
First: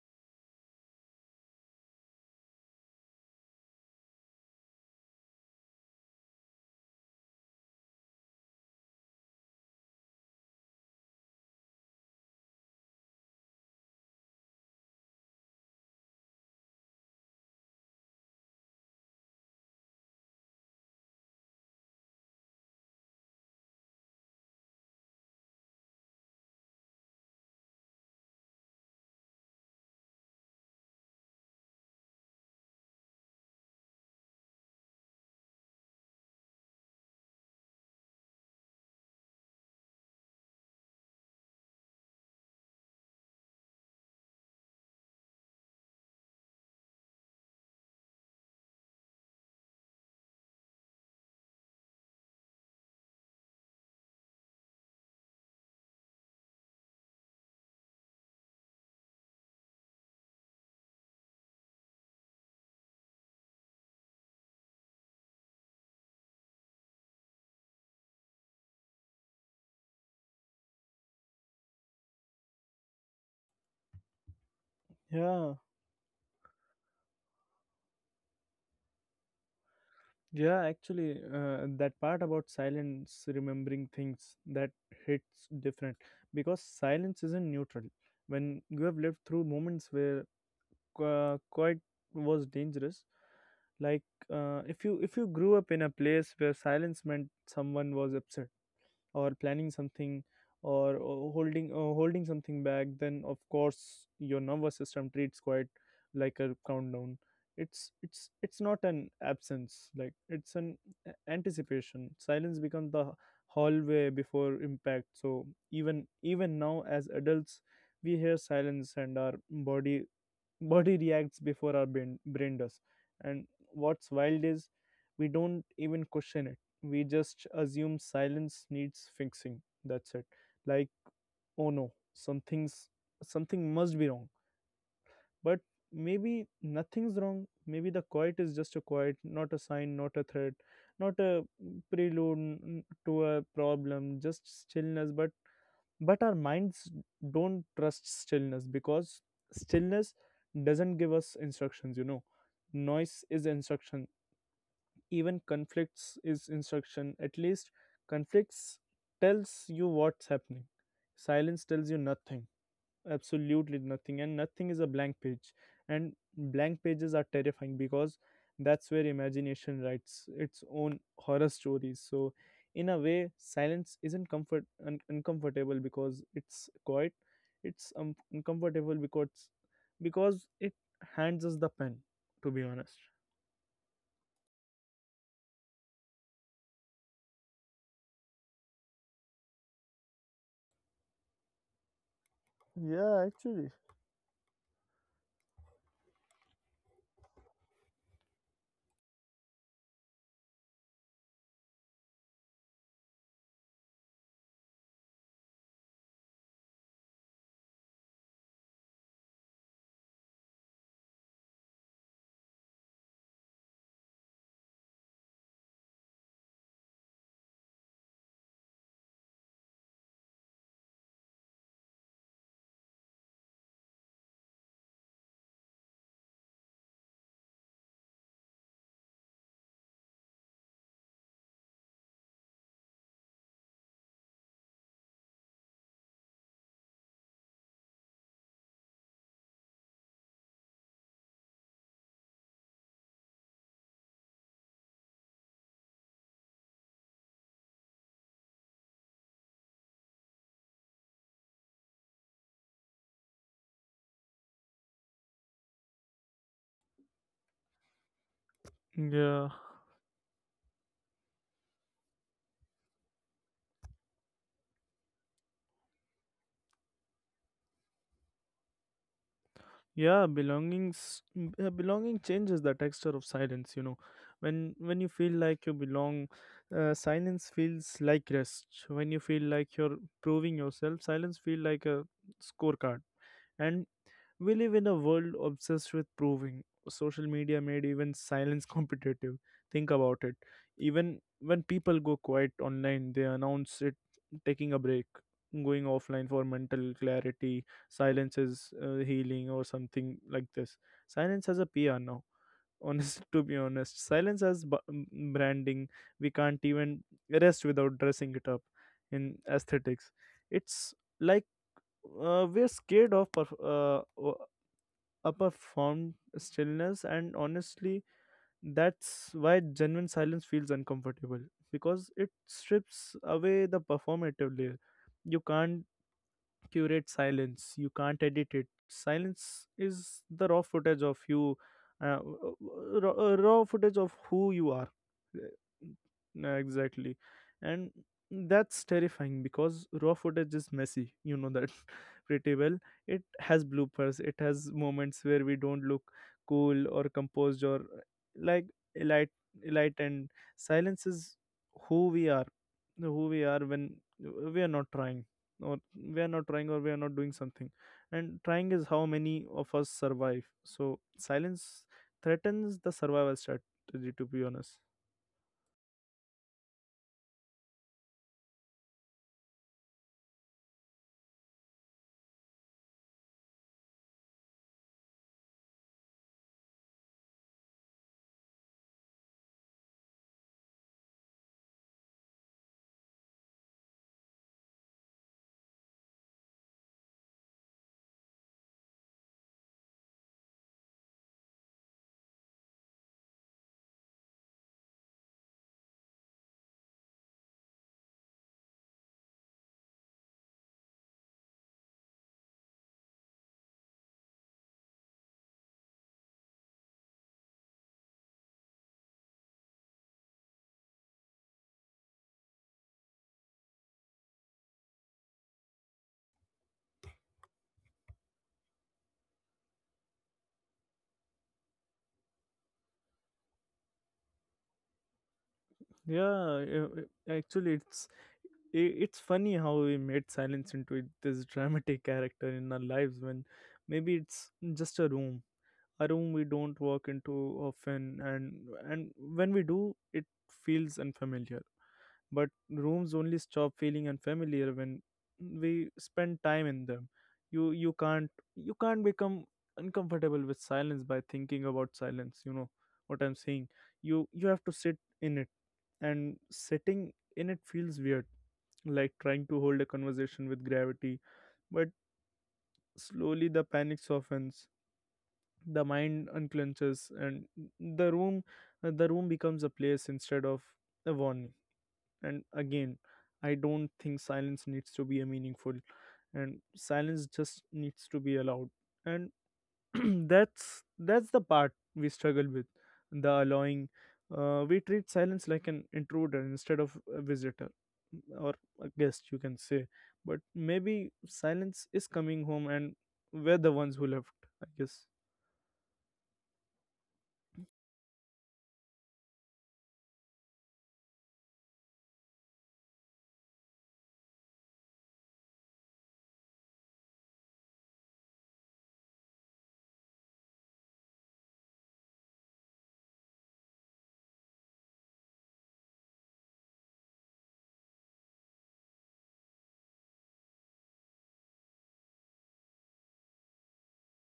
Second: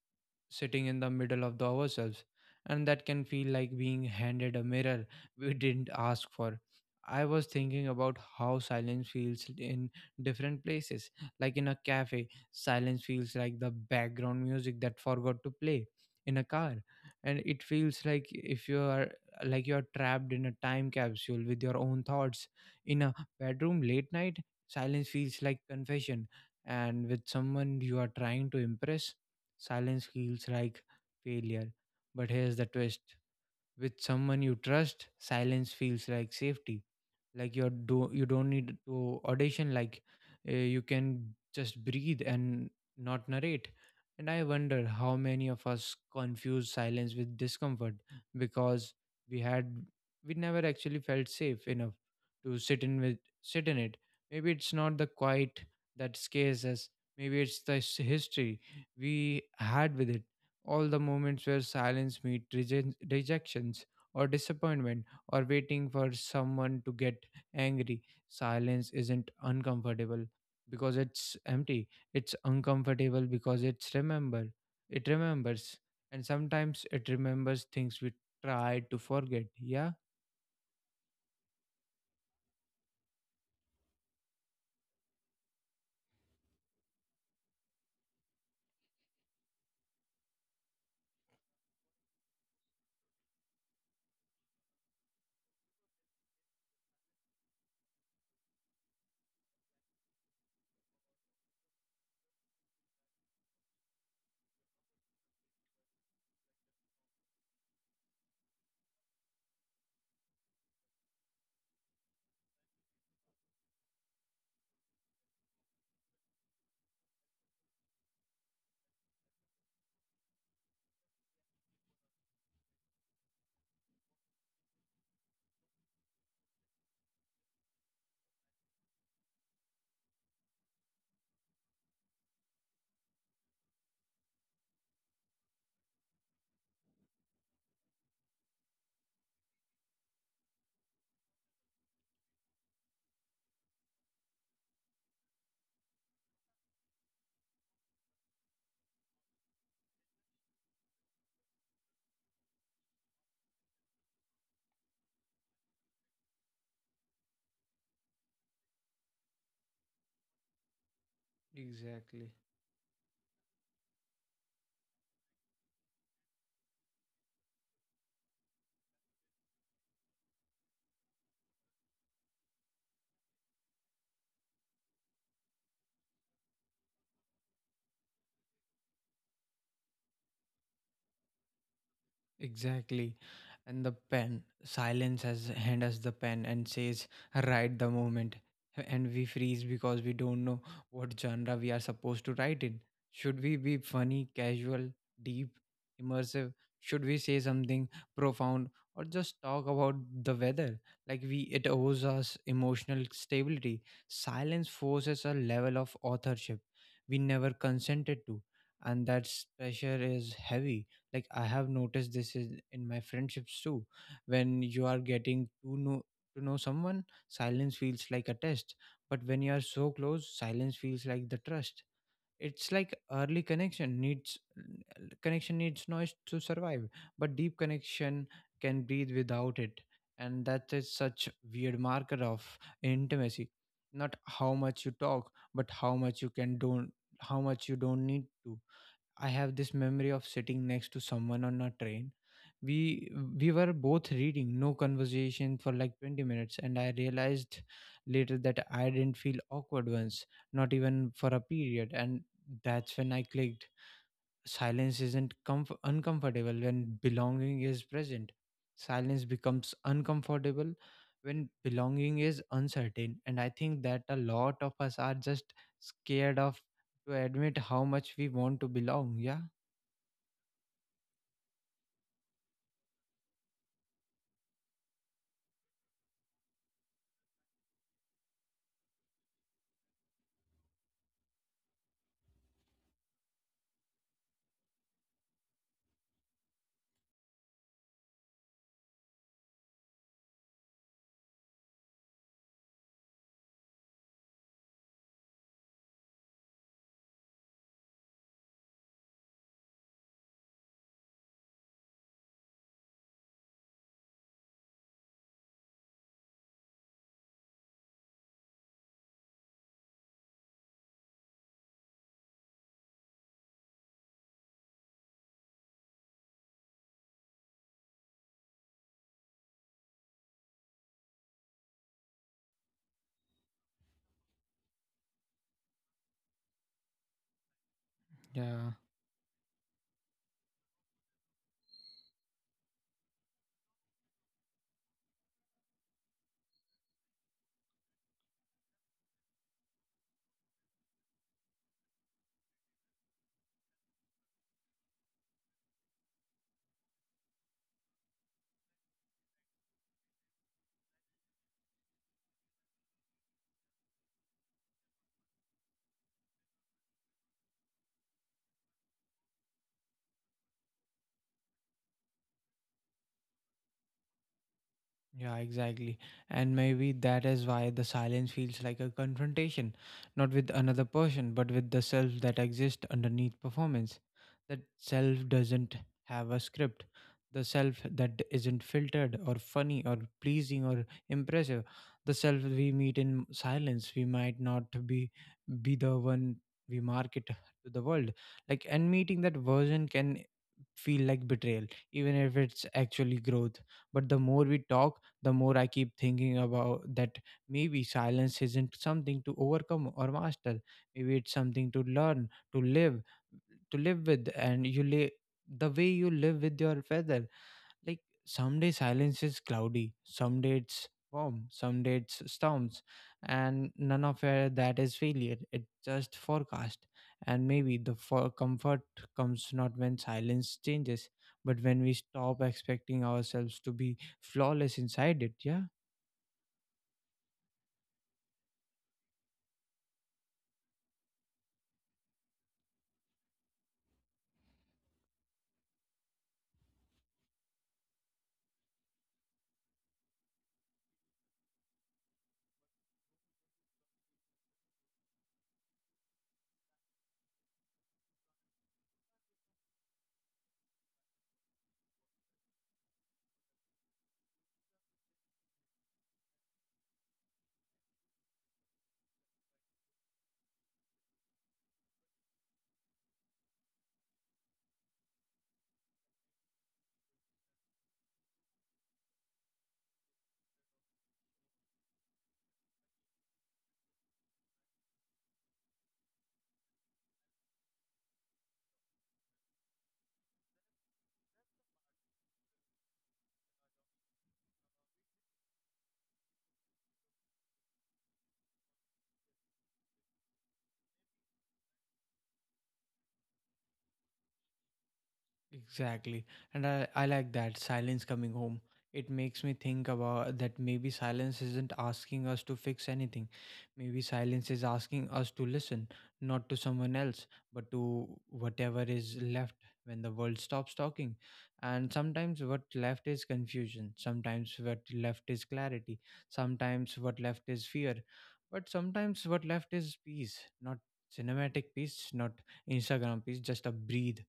sitting in the middle of the ourselves, and that can feel like being handed a mirror we didn't ask for. I was thinking about how silence feels in different places. Like, in a cafe silence feels like the background music that forgot to play. In a car, and it feels like if you are like you are trapped in a time capsule with your own thoughts. In a bedroom late night, silence feels like confession. And with someone you are trying to impress, silence feels like failure. But here's the twist: with someone you trust, silence feels like safety, like you're do you don't need to audition, like uh, you can just breathe and not narrate. And I wonder how many of us confuse silence with discomfort because we had we never actually felt safe enough to sit in with sit in it. Maybe it's not the quiet that scares us, maybe it's the s- history we had with it, all the moments where silence meet reje- rejections or disappointment or waiting for someone to get angry. Silence isn't uncomfortable because it's empty. It's uncomfortable because it's remember. It Yeah. remembers. And sometimes it remembers things we tried to forget. Yeah? Yeah, actually, uh, that part about silence remembering things, that hits different because silence isn't neutral. When you have lived through moments where uh, quiet was dangerous, like, uh, if you if you grew up in a place where silence meant someone was upset or planning something or uh, holding uh, holding something back, then of course your nervous system treats quite like a countdown. It's it's it's not an absence, like it's an a- anticipation. Silence becomes the hallway before impact. So even, even now as adults, we hear silence and our body body reacts before our brain, brain does. And what's wild is we don't even question it, we just assume silence needs fixing. That's it. Like, oh no, something's something must be wrong. But maybe nothing's wrong, maybe the quiet is just a quiet, not a sign, not a threat, not a prelude n- to a problem, just stillness. but but our minds don't trust stillness because stillness doesn't give us instructions, you know. Noise is instruction, even conflicts is instruction. At least conflicts tells you what's happening. Silence tells you Exactly. nothing, absolutely nothing. And nothing is a blank page, and blank pages are terrifying because that's where imagination writes its own horror stories. So in a way, silence isn't comfort un- uncomfortable because it's quiet, it's um, uncomfortable because because it hands us the pen. To be honest. Exactly. And the pen, silence has hand us the pen and says, write the moment. And we freeze because we don't know what genre we are supposed to write in. Yeah, Should we actually. be funny, casual, deep, immersive? Should we say something profound or just talk about the weather? Like we it owes us emotional stability. Silence forces a level of authorship we never consented to. And that pressure is heavy. Like, I have noticed this is in my friendships too. When you are getting to know to know someone, silence feels like a test, but when you are so close, silence feels like the trust. It's like early connection needs connection needs noise to survive, but deep connection can breathe without it. And that is such weird marker of intimacy, not how much you talk but how much you can don't, how much you don't need to. I have this memory of sitting next to someone on a train. We we were both reading, no conversation for like twenty minutes, and I realized later that I didn't feel awkward once, not even for a period, and that's when I clicked. Silence isn't comf- uncomfortable when belonging is present. Silence Yeah. becomes uncomfortable when belonging is uncertain, and I think that a lot of us are just scared of to admit how much we want to belong. Yeah. Yeah, belongings m- uh, belonging changes the texture of silence, you know. When when you feel like you belong, uh, silence feels like rest. When you feel like you're proving yourself, silence feel like a scorecard. And we live in a world obsessed with proving. Social media made even silence competitive. Think about it. Even when people go quiet online, they announce it: taking a break, going offline for mental clarity, silence is uh, healing, or something like this. Silence has a P R now. Honest, to be honest, silence has b- m- branding. We can't even rest without dressing it up in aesthetics. It's like, uh, we're scared of perf- uh, o- upper form stillness. And honestly, that's why genuine silence feels uncomfortable, because it strips away the performative layer. You can't curate silence. You can't edit it. Yeah. Silence is the raw footage of you, uh, raw, uh, raw footage of who you are. Yeah, exactly. And that's terrifying because raw footage is messy. You know that pretty well. It has bloopers, it has moments where we don't look cool or composed or uh, like elite, elite and silence is who we are, who we are when we are not trying or we are not trying or we are not doing something, and trying is how many of us survive, so silence threatens the survival strategy, to be honest. Yeah, exactly. And maybe that is why the silence feels like a confrontation, not with another person, but with the self that exists underneath performance. That self doesn't have a script. The self that isn't filtered or funny or pleasing or impressive. The self we meet in silence, we might not be be the one we market to the world. Like, and meeting that version can feel like betrayal, even if it's actually growth. But the more we talk, the more I keep thinking about that maybe silence isn't something to overcome or master. Maybe it's something to learn, to live, to live with, and you live the way you live with your feather. Like, someday silence is cloudy, someday it's warm, someday it's storms, and none of uh, that is failure. It's just forecast. And maybe the for comfort comes not when silence changes, but when we stop expecting ourselves to be flawless inside it. Yeah. yeah uh, uh, Actually, it's i- it's funny how we made silence into it- this dramatic character in our lives when maybe it's just a room, a room we don't walk into often. And and when we do, it feels unfamiliar, but rooms only stop feeling unfamiliar when we spend time in them. You you can't, you can't become uncomfortable with silence by thinking about silence. You know what I'm saying? You you have to sit in it, and sitting in it feels weird, like trying to hold a conversation with gravity. But slowly the panic softens, the mind unclenches, and the room the room becomes a place instead of a warning. And again, I don't think silence needs to be a meaningful, and silence just needs to be allowed. And that's that's the part we struggle with, the allowing. Uh, we treat silence like an intruder instead of a visitor. Mm, or a guest, you can say. But maybe silence is coming home and we're the ones who left, I guess. Exactly. And I, I like that silence coming home. It makes me think about that maybe silence isn't asking us to fix anything. Maybe silence is asking us to listen, not to someone else, but to whatever is left when the world stops talking. And sometimes what left is confusion, sometimes what left is clarity, sometimes what left is fear, but sometimes what left is peace, not cinematic peace, not Instagram peace, just a breathe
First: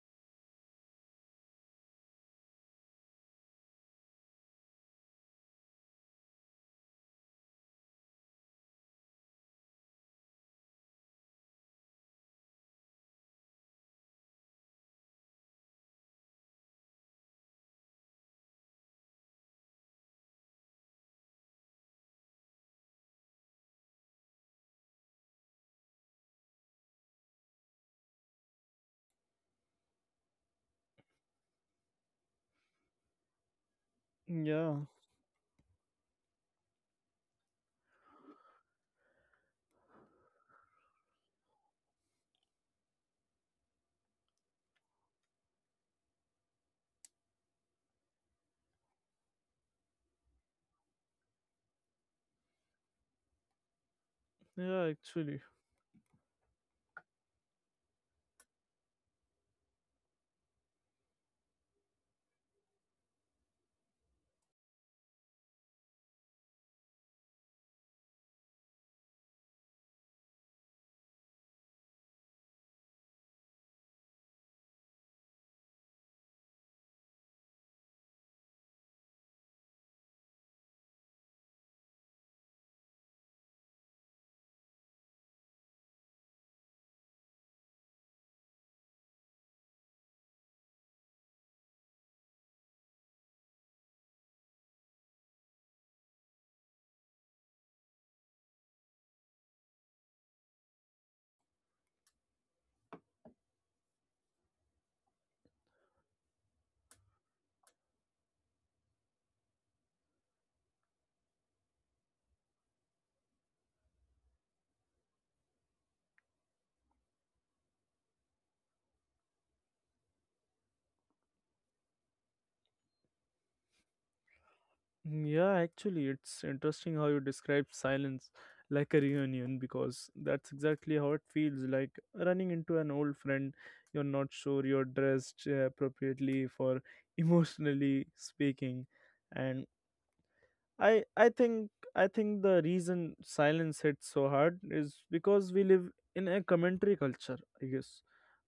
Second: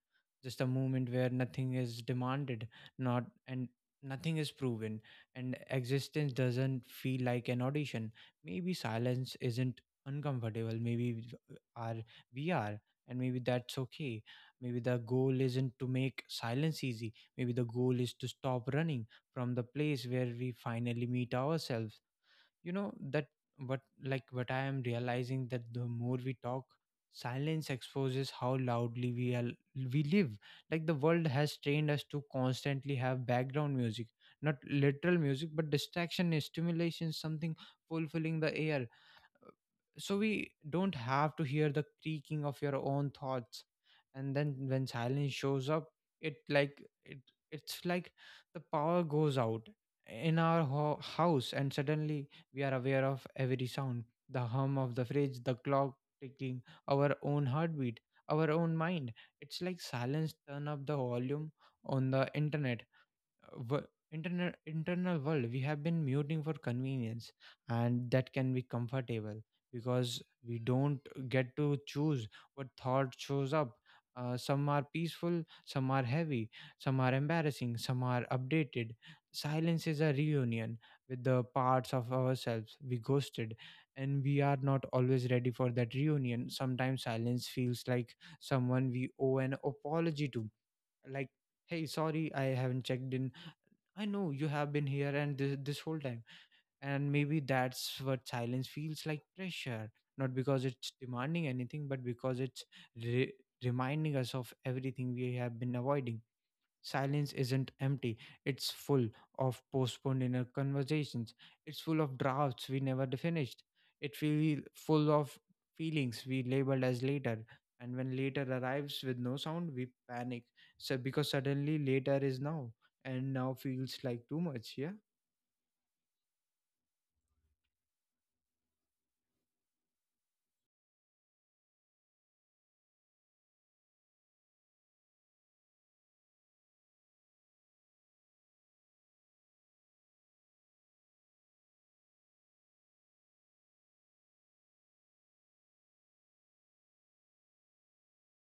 just a moment where nothing is demanded not and nothing is proven, and existence doesn't feel like an audition. Maybe silence isn't uncomfortable, maybe w- are we are, and maybe that's okay. Maybe the goal isn't to make silence easy, maybe the goal is to stop running from the place where we finally meet ourselves. You know that what like what I am realizing that the more we talk, silence exposes how loudly we are we live. Like the world has trained us to constantly have background music, not Yeah literal music but distraction, stimulation, something fulfilling the air, so we don't have to hear the creaking of your own thoughts. And then when silence shows up, it like it it's like the power goes out in our ho- house, and suddenly we are aware of every sound: the hum Yeah, of the actually. fridge, the clock ticking, our own heartbeat, our own mind. It's like silence turn up the volume on the internet wo- internal internal world we have been muting for convenience. And that can be comfortable because we don't get to choose what thought shows up. Uh, some are peaceful, some are heavy, some are embarrassing, some are updated. Silence is a reunion with the parts of ourselves we ghosted, and we are not always ready for that reunion. Sometimes silence feels like someone we owe an apology to, like, hey, sorry I haven't checked in. I know you have been here and this, this whole time. And maybe that's what silence feels like, pressure. Not because it's demanding anything, but because it's re- reminding us of everything we have been avoiding. Silence isn't empty, it's full of postponed inner conversations. It's full of drafts we never finished. It feel full of feelings we labeled as later. And when later arrives with no sound, we panic. So because suddenly later is now, and now feels like too much. Yeah. Yeah, actually, it's interesting how you describe silence like a reunion, because that's exactly how it feels, like running into an old friend. You're not sure you're dressed uh, appropriately for, emotionally speaking, and I I think I think the reason silence hits so hard is because we live in a commentary culture, I guess.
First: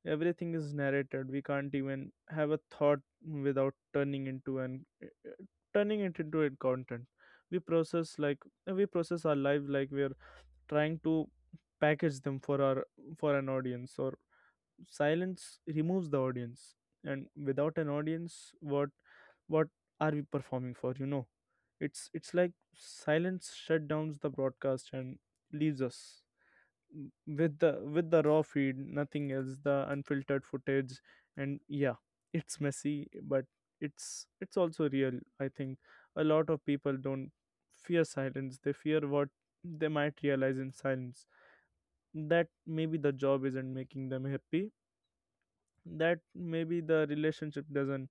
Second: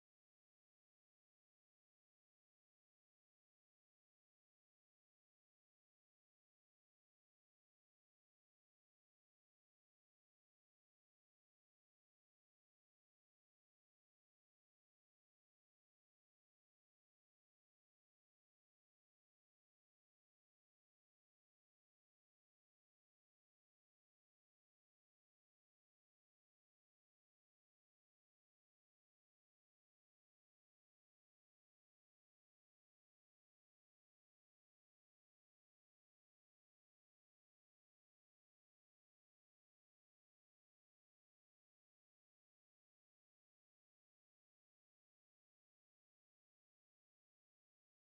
Everything is narrated. We can't even have a thought without turning into an uh, uh, turning it into a content. We process like we process our lives like we're trying to package them for our, for an audience. Or silence removes the audience, and without an audience, what what are we performing for? You know, it's it's like silence shut downs the broadcast and leaves us w- with the, with the raw feed, nothing else, the unfiltered footage. And yeah, it's messy, but it's it's also real. I think a lot of people don't fear silence, they fear what they might realize in silence. That maybe the job isn't making them happy, that maybe the relationship doesn't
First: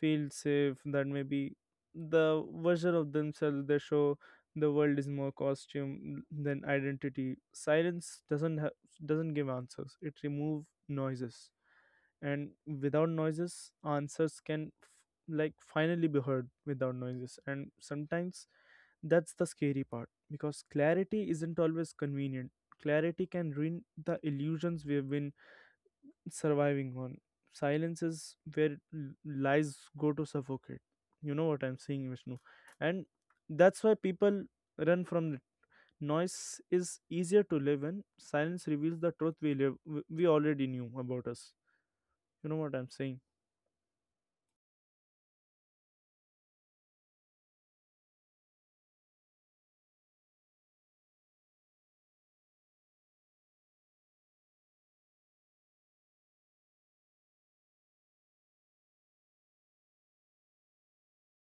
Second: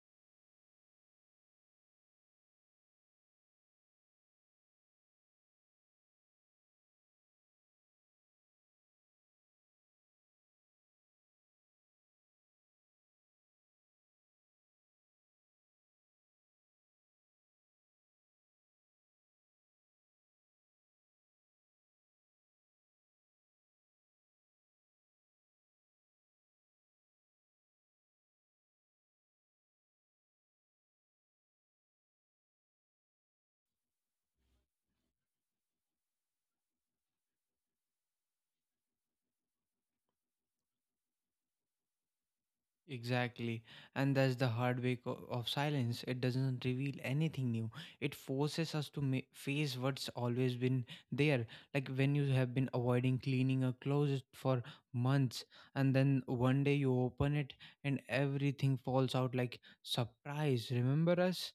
feel safe, that maybe the version of themselves they show the world is more costume than identity. Silence doesn't ha- doesn't give answers, it remove noises. And without noises, answers can f- like finally be heard without noises. And sometimes that's the scary part, because clarity isn't always convenient. Clarity can ruin the illusions we've been surviving on. Silence is where l- lies go to suffocate. You know what I'm saying, Vishnu? And that's why people run from it. Noise is easier to live in. Silence reveals the truth we live, we we already knew about us. You know what I'm saying? Exactly. And that's the hard way co- of silence. It doesn't reveal anything new. It forces us to ma- face what's always been there. Like when you have been avoiding cleaning a closet for months, and then one day you open it and everything falls out like surprise. Remember us?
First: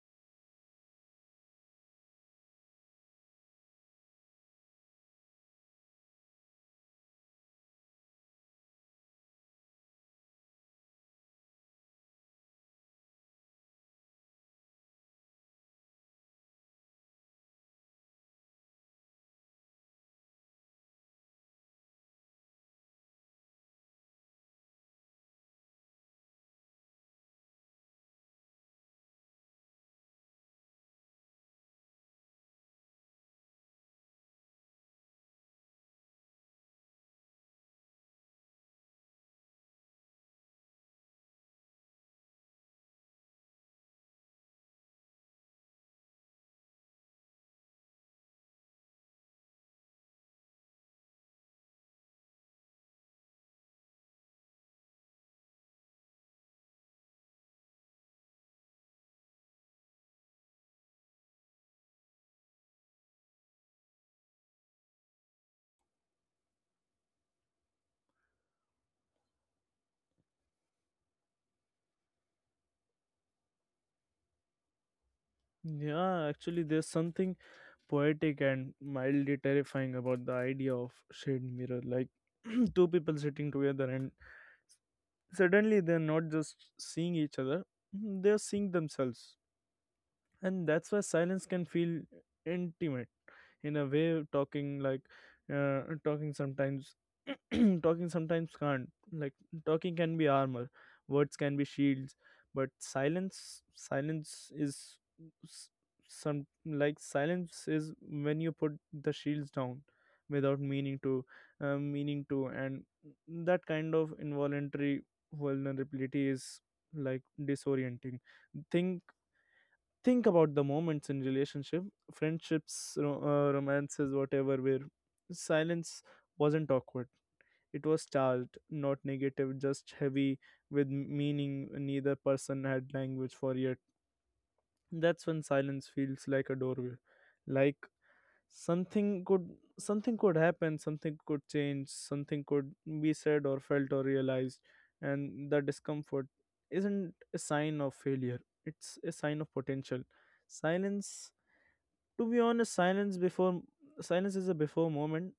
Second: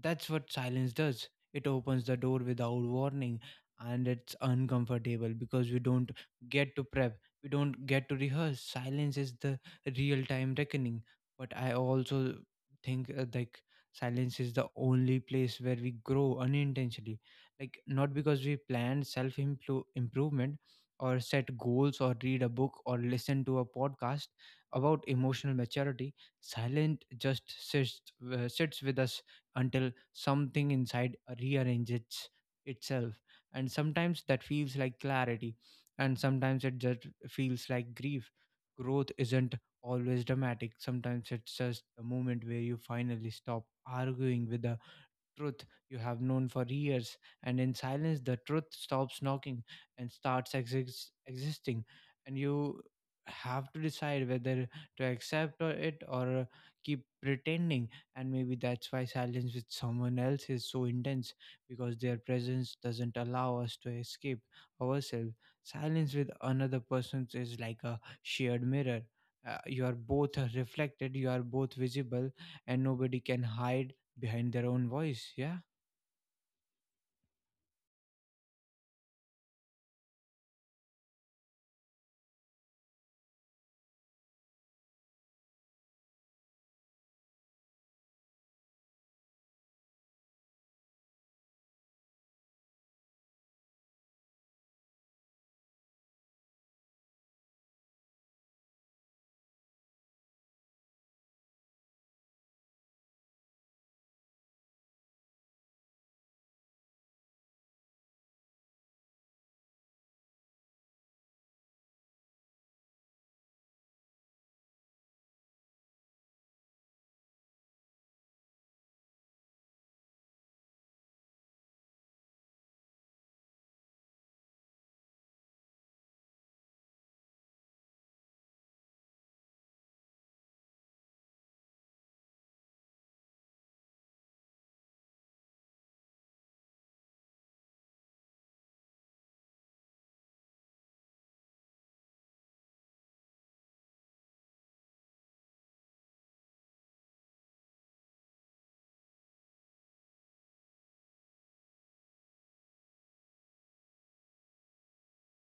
That's what silence does. It opens the door without warning, and it's uncomfortable because we don't get to prep, we don't get to rehearse. Silence is the real time reckoning. But I also think uh, like silence is the only place where we grow unintentionally. Like, not because we planned self improvement or set goals or read a book or listen to a podcast about emotional maturity. Silent just sits, uh, sits with us until something inside rearranges itself. And sometimes that feels like clarity, and sometimes it just feels like grief. Growth isn't always dramatic, sometimes it's just a moment where you finally stop arguing with the truth you have known for years, and in silence, the truth stops knocking and starts exis- existing. And you have to decide whether to accept or it or uh, keep pretending. And maybe that's why silence with someone else is so intense, because their presence doesn't allow us to escape ourselves. Silence with another person is like a shared mirror. Uh, you are both reflected, you are both visible, and nobody can hide behind their own voice. Yeah, Yeah, actually, there's something poetic and mildly terrifying about the idea of shade mirror. Like two people sitting together and suddenly they're not just seeing each other, they're seeing themselves. And that's why silence can feel intimate in a way talking, like uh, talking sometimes, talking sometimes can't. Like talking can be armor, words can be shields, but silence silence is s- some like silence is when you put the shields down without meaning to, uh, meaning to and that kind of involuntary vulnerability is like disorienting. Think think about the moments in relationship, friendships, ro- uh, romances, whatever, where silence wasn't awkward, it was charged, not negative, just heavy with m- meaning neither person had language for yet. That's when silence feels like a doorway, like something could, something could happen, something could change, something could be said or felt or realized. And the discomfort isn't a sign of failure, it's a sign of potential. Silence, to be honest, silence before silence is a before moment,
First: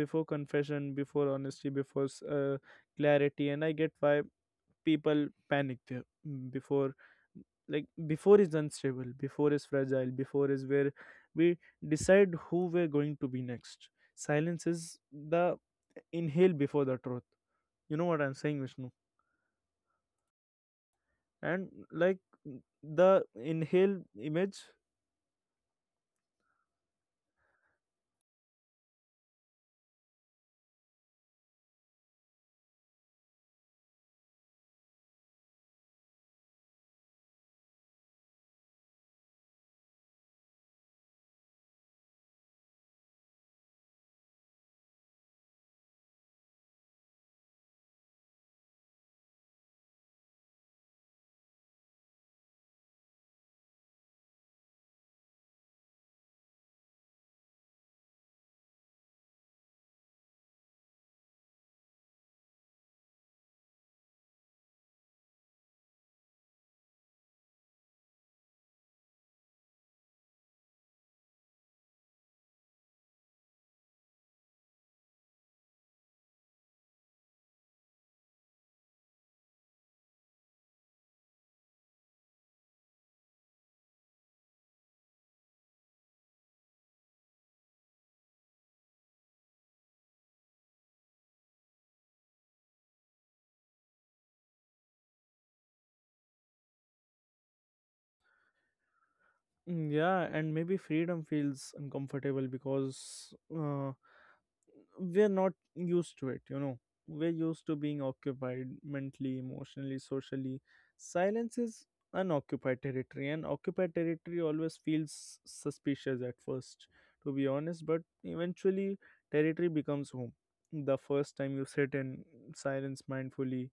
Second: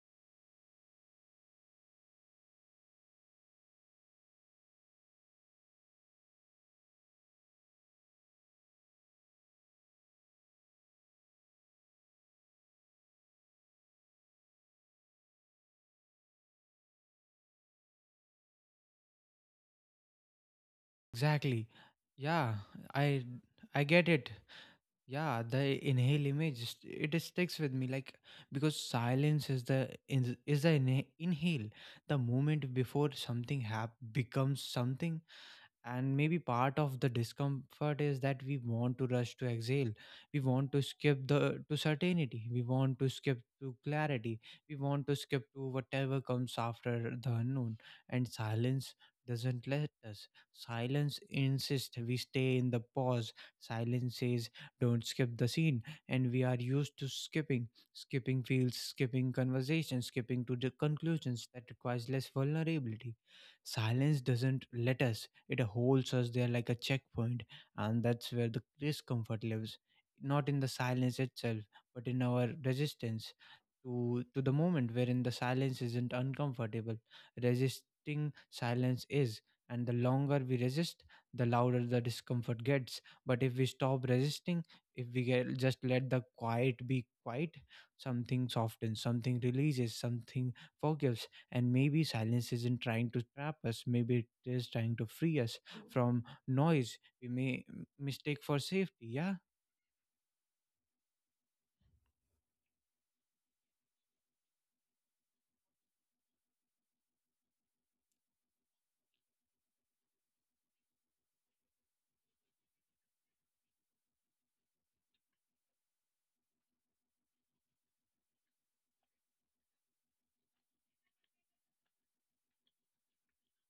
before confession, before honesty, before s- uh, clarity. And I get why people panic there. Mm, before, like, before is unstable, before is fragile, before is where we decide who we're going to be next. Silence is the inhale before the truth. You know what I'm saying, Vishnu? exactly. And like, Yeah, the i i inhale get it. image. Yeah, the inhale image just- it just sticks with me. Like because silence is the is is the inha- inhale, the moment before something hap- becomes something. And maybe part of the discomfort is that we want to rush to exhale, we want to skip the to certainty, we want to skip to clarity, we want to skip to whatever comes after the unknown. And silence doesn't let us. Silence insists we stay in the pause. Silence says, don't skip the scene. And we are used to skipping: skipping fields, skipping conversations, skipping to the conclusions that requires less vulnerability. Silence doesn't let us. It holds us there like a checkpoint. And that's where the discomfort lives, not in the silence itself, but in our resistance to to the moment wherein the silence isn't uncomfortable. Resisting silence is, and the longer we resist, the louder the discomfort gets. But if we stop resisting, if we get, just let the quiet be quiet, something softens, something releases, something forgives. And maybe silence isn't trying to trap us, maybe it is trying to free us from noise we may m- mistake for safety. Yeah. Mm, Yeah, and maybe freedom feels uncomfortable because uh, we're not used to it, you know. We're used to being occupied mentally, emotionally, socially. Silence is unoccupied territory, and occupied territory always feels suspicious at first, to be honest, but eventually, territory becomes home. The first time you sit in silence mindfully,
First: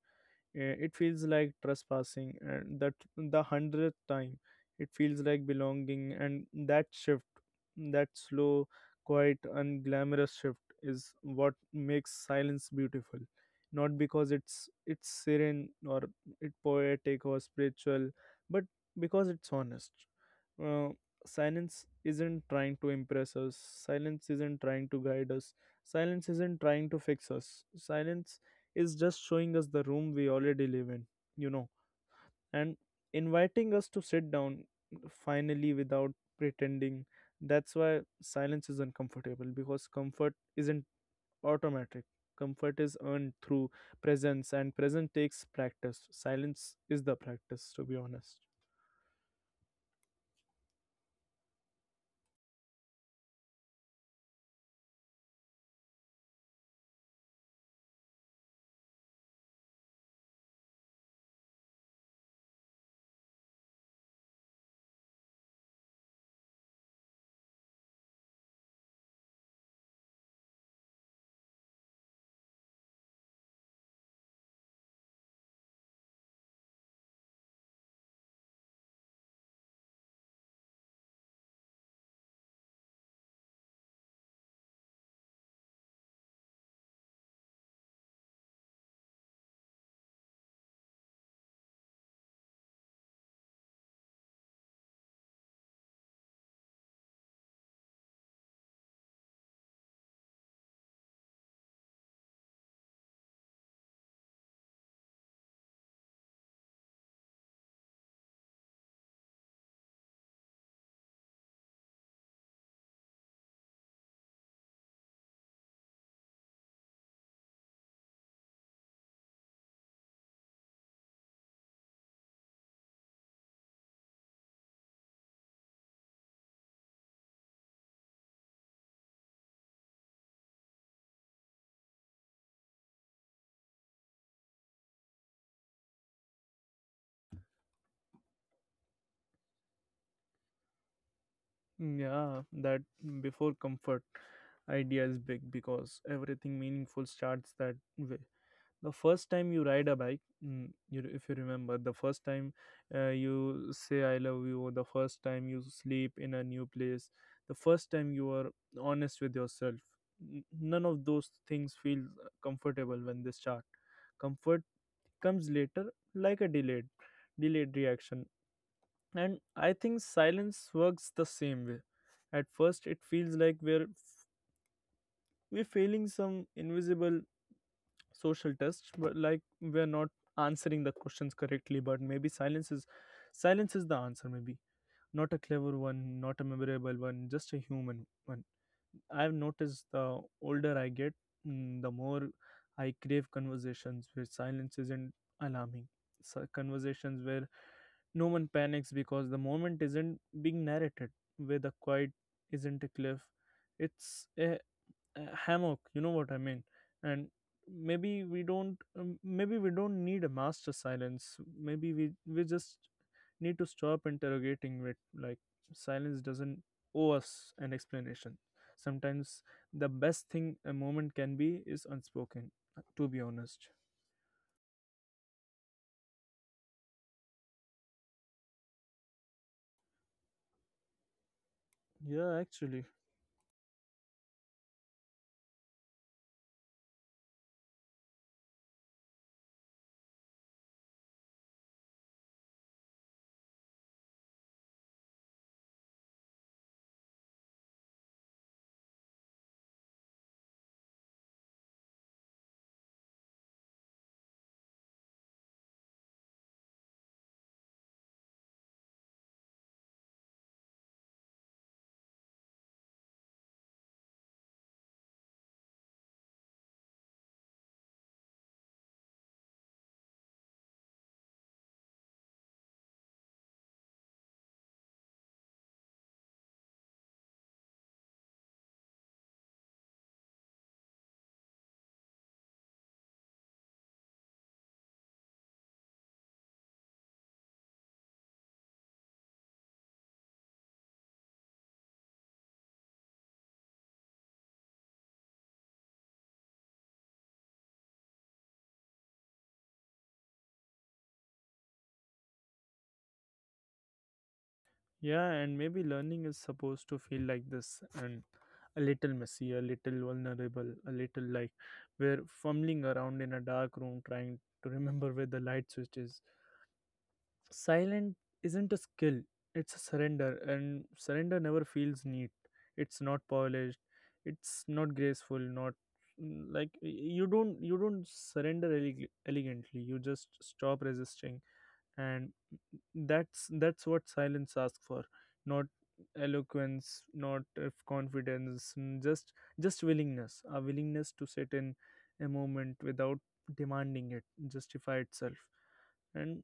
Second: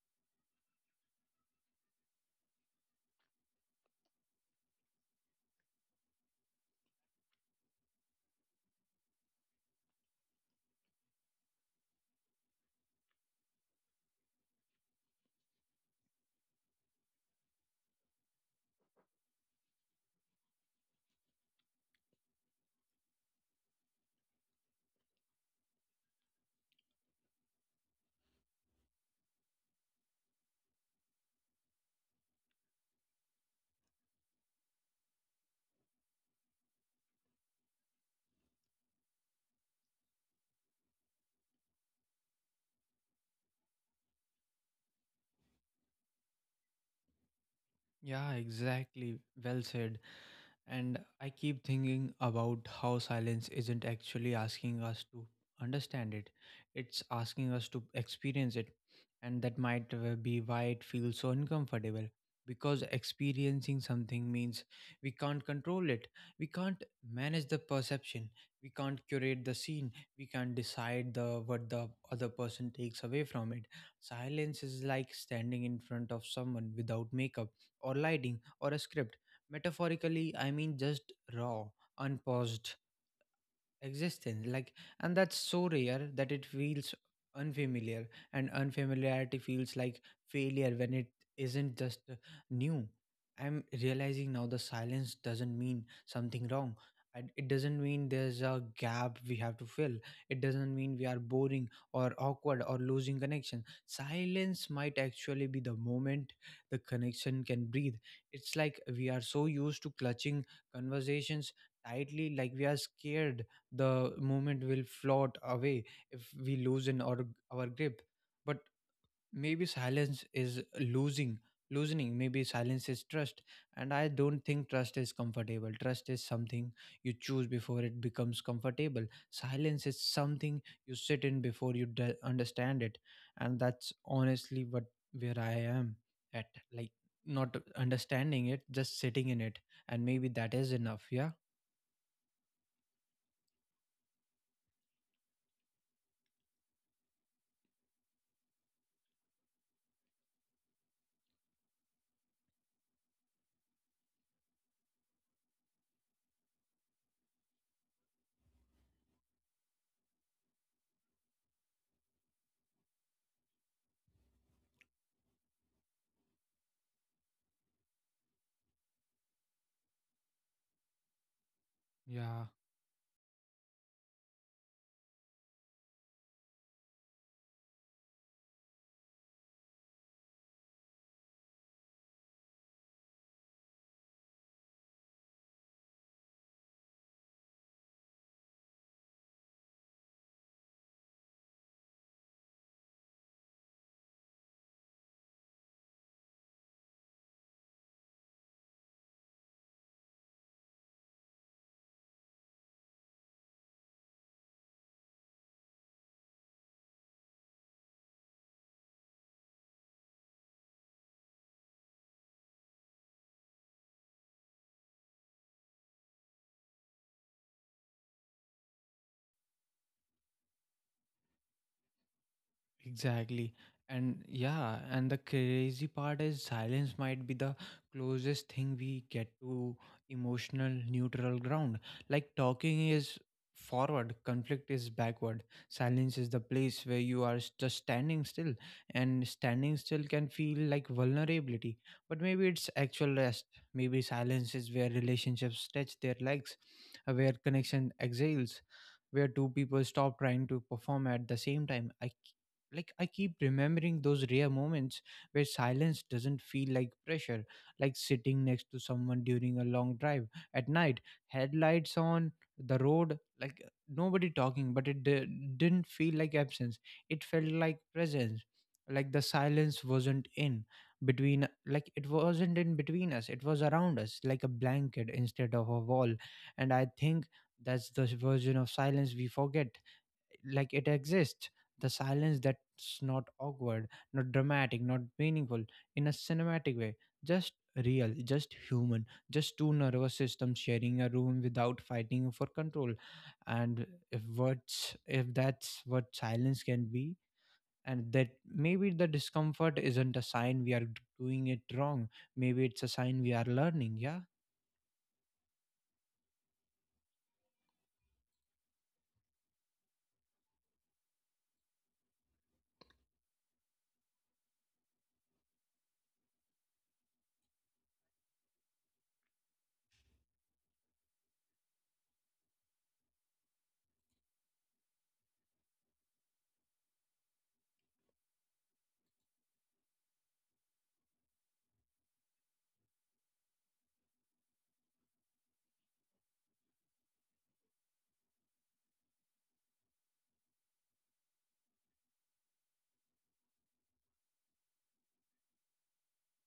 uh, it feels like trespassing, and that the hundredth time, it feels like belonging. And that shift, that slow, quiet, unglamorous shift, is what makes silence beautiful. Not because it's it's serene or it poetic or spiritual, but because it's honest. Uh, Silence isn't trying to impress us. Silence isn't trying to guide us. Silence isn't trying to fix us. Silence is just showing us the room we already live in, you know, and inviting us to sit down finally without pretending. That's why silence is uncomfortable, because comfort isn't automatic. Comfort is earned through presence, and presence takes practice. Silence is the practice, to be Yeah, honest. exactly. Well said. And I keep thinking about how silence isn't actually asking us to understand it, it's asking us to experience it. And that might uh, be why it feels so uncomfortable. Because experiencing something means we can't control it, we can't manage the perception, we can't curate the scene, we can't decide the what the other person takes away from it. Silence is like standing in front of someone without makeup or lighting or a script. Metaphorically, I mean, just raw, unpaused, existence. Like, and that's so rare that it feels unfamiliar, and unfamiliarity feels like failure when it isn't, just uh, new. I'm realizing now the silence doesn't mean something wrong, and it doesn't mean there's a gap we have to fill. It doesn't mean we are boring or awkward or losing connection. Silence might actually be the moment the connection can breathe. It's like we are so used to clutching conversations tightly, like we are scared the movement will float away if we loosen our, our grip. But maybe silence is losing loosening, maybe silence is trust. And I don't think trust is comfortable. Trust is something you choose before it becomes comfortable. Silence is something you sit in before you d- understand it. And that's honestly what where I am at. Like, not understanding it, just sitting in it. And maybe that is enough. Yeah. Mm, Yeah, that before comfort idea is big because everything meaningful starts that way. The first time you ride a bike, mm, you, if you remember the first time uh, you say I love you, or the first time you sleep in a new place, the first time you are honest with yourself, n- none of those things feel uh, comfortable when they start. Comfort comes later, like a delayed delayed reaction. And I think silence works the same way. At Yeah. first it feels like we're we're failing some invisible social tests, but like we're not answering the questions correctly. But maybe silence is silence is the answer. Maybe not a clever one, not a memorable one, just a human one. I've noticed the older I get, mm, the more I crave conversations where silence isn't alarming. So conversations where no one panics because the moment isn't being narrated, where the quiet isn't a cliff, it's a uh, hammock, you know what I mean? And maybe we don't um, maybe we don't need a master silence. Maybe we we just need to stop interrogating it. Like silence doesn't owe us an explanation. Sometimes the best thing a moment can be is unspoken, to be Exactly. honest. And yeah, and the crazy part is silence might be the closest thing we get to emotional neutral ground. Like, Yeah, talking actually. is forward, conflict is backward. Silence is the place where you are s- just standing still, and standing still can feel like vulnerability. But maybe it's actual rest. Maybe silence is where relationships stretch their legs, uh, where connection exhales, where two people stop trying to perform at the same time. Like I keep remembering those rare moments where silence doesn't feel like pressure, like sitting next to someone during a long drive at night, headlights on the road, like uh, nobody talking, but it di- didn't feel like absence, it felt like presence. Like the silence wasn't in between like it wasn't in between us, it was around us like a blanket instead of a wall. And I think that's the version of silence we forget, like it exists. The silence that's not awkward, not dramatic, not meaningful in a cinematic way, just real, just human, just two nervous systems sharing a room without fighting for control. And if what's if that's what silence can be, and that maybe the discomfort isn't a sign we are doing it wrong, maybe it's a sign we are learning. Yeah. Yeah, and maybe learning is supposed to feel like this, and a little messy, a little vulnerable, a little like we're fumbling around in a dark room trying to remember where the light switch is. Silent isn't a skill, it's a surrender, and surrender never feels neat. It's not polished, it's not graceful, not mm, like y- you don't, you don't surrender ele- elegantly, you just stop resisting. And that's that's what silence asks for. Not eloquence, not if confidence, mm, just just willingness, a willingness to sit in a moment without demanding it justify itself, and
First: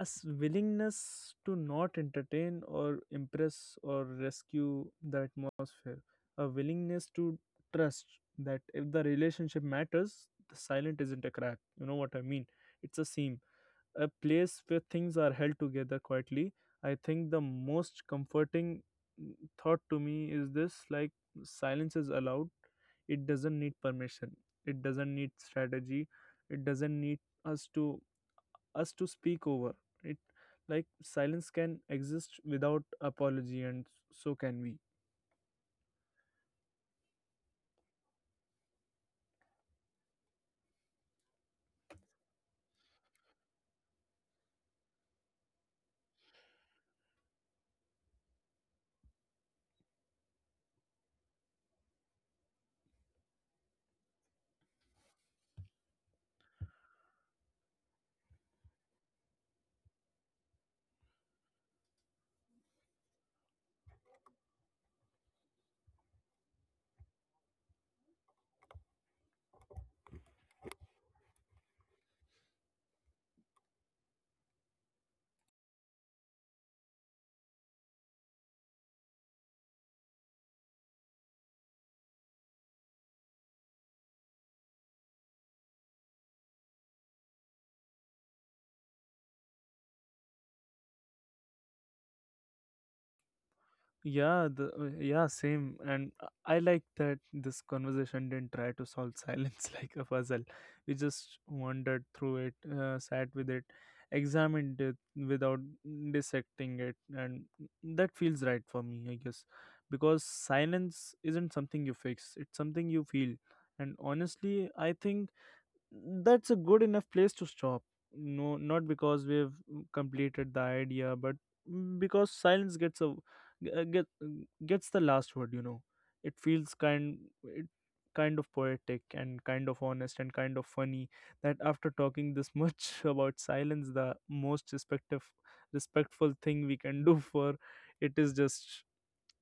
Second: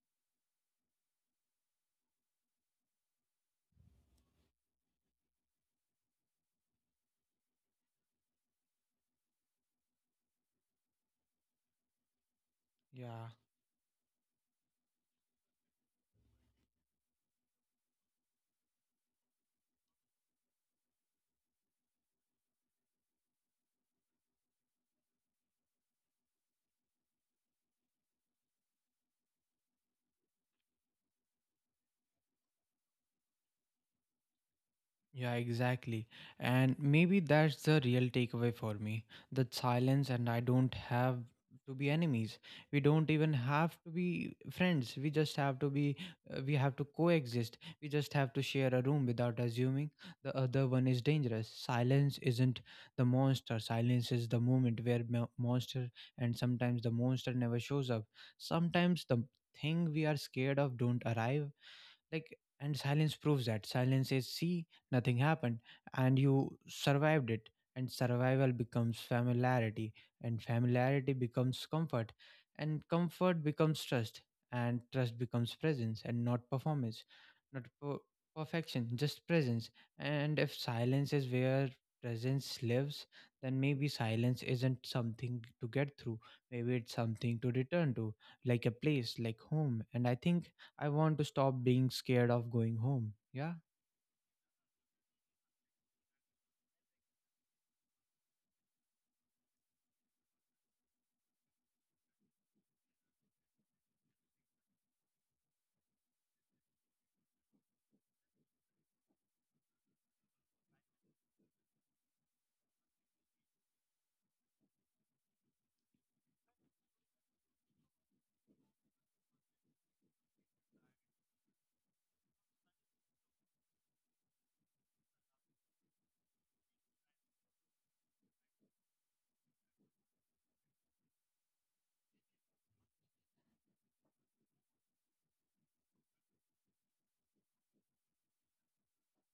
a s- willingness to not entertain or impress or rescue the atmosphere, a willingness to trust that if the relationship matters, the silent isn't a crack. You know what I mean? It's a Yeah. seam, a place where things are held together quietly. I think the most comforting mm, thought to me is this, like silence is allowed, it doesn't need permission, it doesn't need strategy, it doesn't need us to us to speak over it. Like silence can exist without apology, and so can we. Yeah, exactly. And maybe that's the real takeaway for me. That silence and I don't have to be enemies. We don't even have to be friends. We just have to be, uh, we have to coexist. We just have to share a room without assuming the other one is dangerous. Silence isn't the monster. Silence is the moment where mo- monster, and sometimes the monster never shows up. Sometimes the thing we are scared of don't arrive, like. And silence proves that. Silence says, see, nothing happened and you survived it. And survival becomes familiarity, and familiarity becomes comfort, and comfort becomes trust, and trust becomes presence and not performance, not per- perfection, just presence. And if silence is where presence lives, then maybe silence isn't something to get through, maybe it's something to return to, like a place, like home. And I think I want to stop being scared of going home. Yeah, Yeah, the uh, yeah, same. And i I like that this conversation didn't try to solve silence like a puzzle. We just wandered through it, uh, sat with it, examined it without dissecting it. And that feels right for me, I guess, because silence isn't something you fix, it's something you feel. And honestly, I think that's a good enough place to stop. No, not because we've completed the idea, but mm, because silence gets a uh, get mm, gets the last word. You know, it feels kind, it kind of poetic and kind of honest and kind of funny that after talking this much about silence, the most respective respectful thing we can do for it is just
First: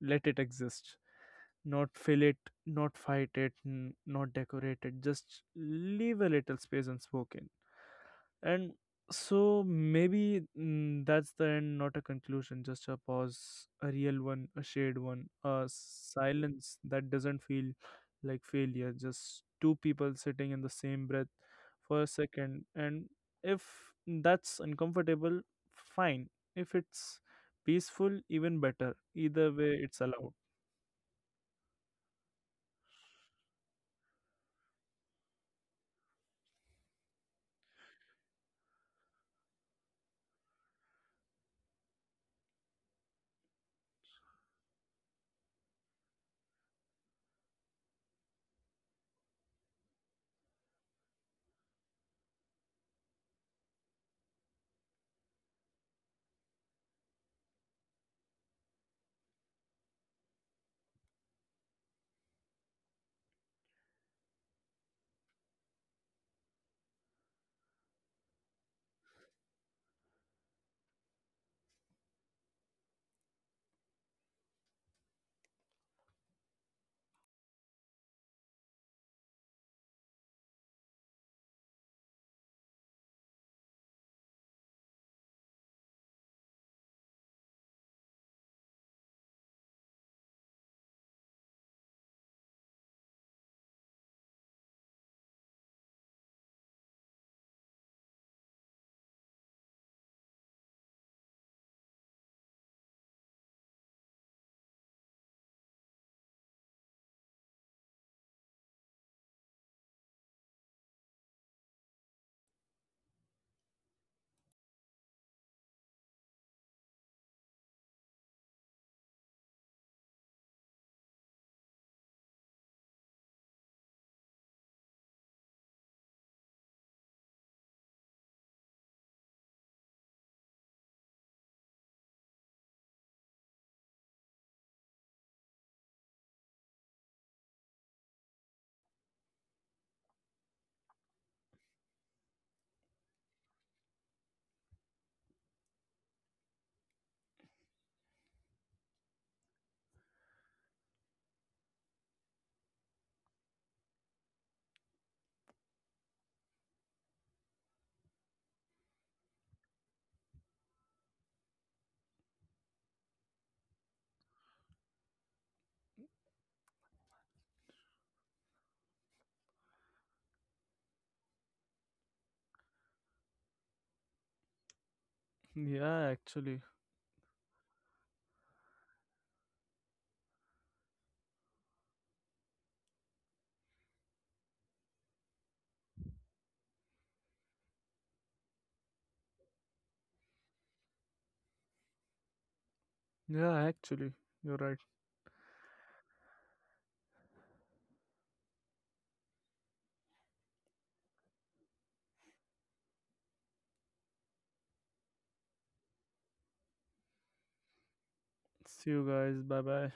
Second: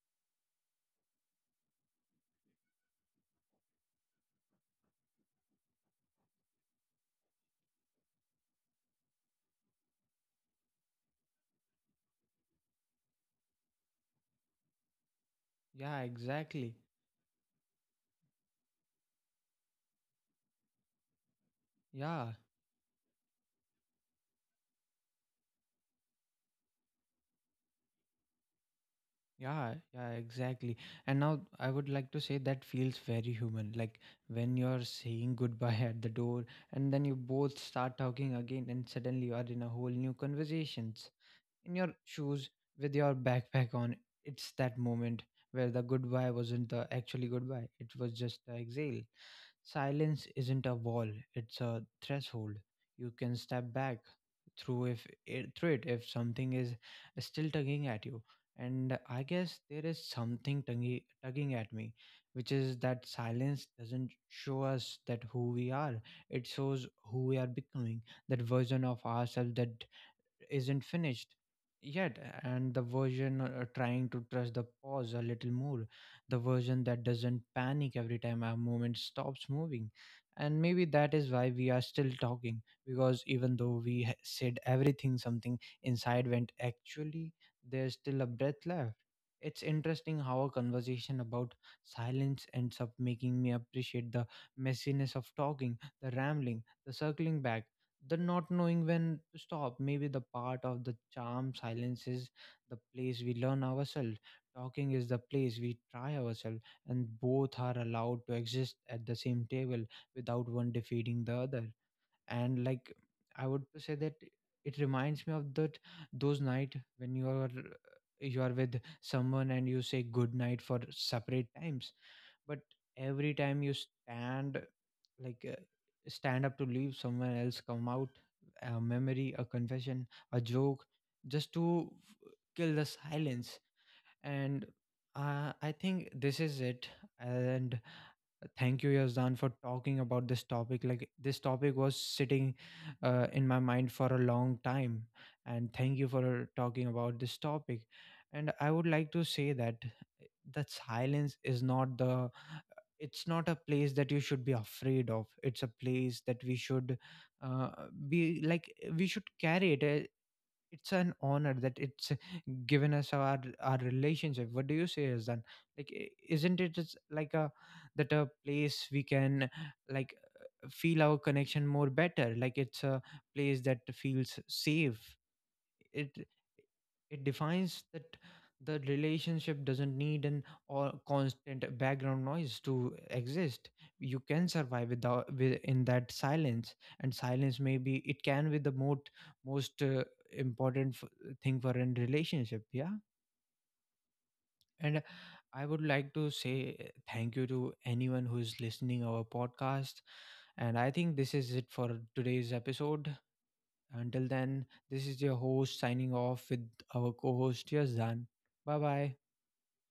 let it exist. Not fill it, not fight it, n- not decorate it, just leave a little space unspoken. And so maybe mm, that's the end, not a conclusion, just a pause, a real one, a shared one, a yeah, exactly. silence that doesn't feel like failure, just two people sitting in the same breath for a Yeah, second. And if that's uncomfortable, fine. If it's peaceful, even better. Either yeah, way, it's yeah, allowed. exactly. And now I would like to say that feels very human. Like when you're saying goodbye at the door, and then you both start talking again, and suddenly you are in a whole new conversations in your shoes with your backpack on. It's that moment where the goodbye wasn't the actually goodbye, it was just the exhale. Silence isn't a wall, it's a threshold. You can step back through if it- through it if something is still tugging at you. And I guess there is something tugging tugging at me, which is that silence doesn't show us that who we are. It shows who we are becoming, that version of ourselves that isn't finished yet, and the version uh, uh, trying to trust the pause a little more, the version that doesn't panic every time our moment stops moving. And maybe that is why we are still talking, because even though we ha- said everything, something inside went, actually, there's still a breath left. It's interesting how a conversation about silence ends up making me appreciate the messiness of talking, the rambling, the circling back, the not knowing when to stop. Maybe the part of the charm. Silence is the place we learn ourselves, talking is the place we try ourselves, and both are allowed to exist at the same table without one defeating the other. And like, I would say that it reminds me of that, those night when you are you are with someone and you say good night for separate times, but every time you stand, like uh, stand up to leave, someone else come out, a memory, a confession, a joke, just to f- kill the silence. And uh, I think this is it. And thank you Yazdan for talking about this topic. Like, this topic was sitting uh, in my mind for a long time, and thank you for talking about this topic. And I would like to say that eh, that silence is not the, it's not a place that you should be afraid of, it's a place that we should, uh, be like, we should carry it. Uh, it's an honor that it's given us our our relationship. What do you say is, like, i- isn't it just like a, that a place we can, like, feel our connection more better? Like, it's a place that feels safe. Yeah, actually. It defines that the relationship doesn't need an or constant background noise to exist. You can survive without with, in that silence. And silence, maybe it can be the most most, uh, important f- thing for an relationship. Yeah. Yeah, actually. You're right. And I would like to say, uh, thank you to anyone who is listening our podcast. And I think this is it for today's episode. Until then, this is your host signing off with our co host Yazdan. Bye See you bye. guys. Bye bye.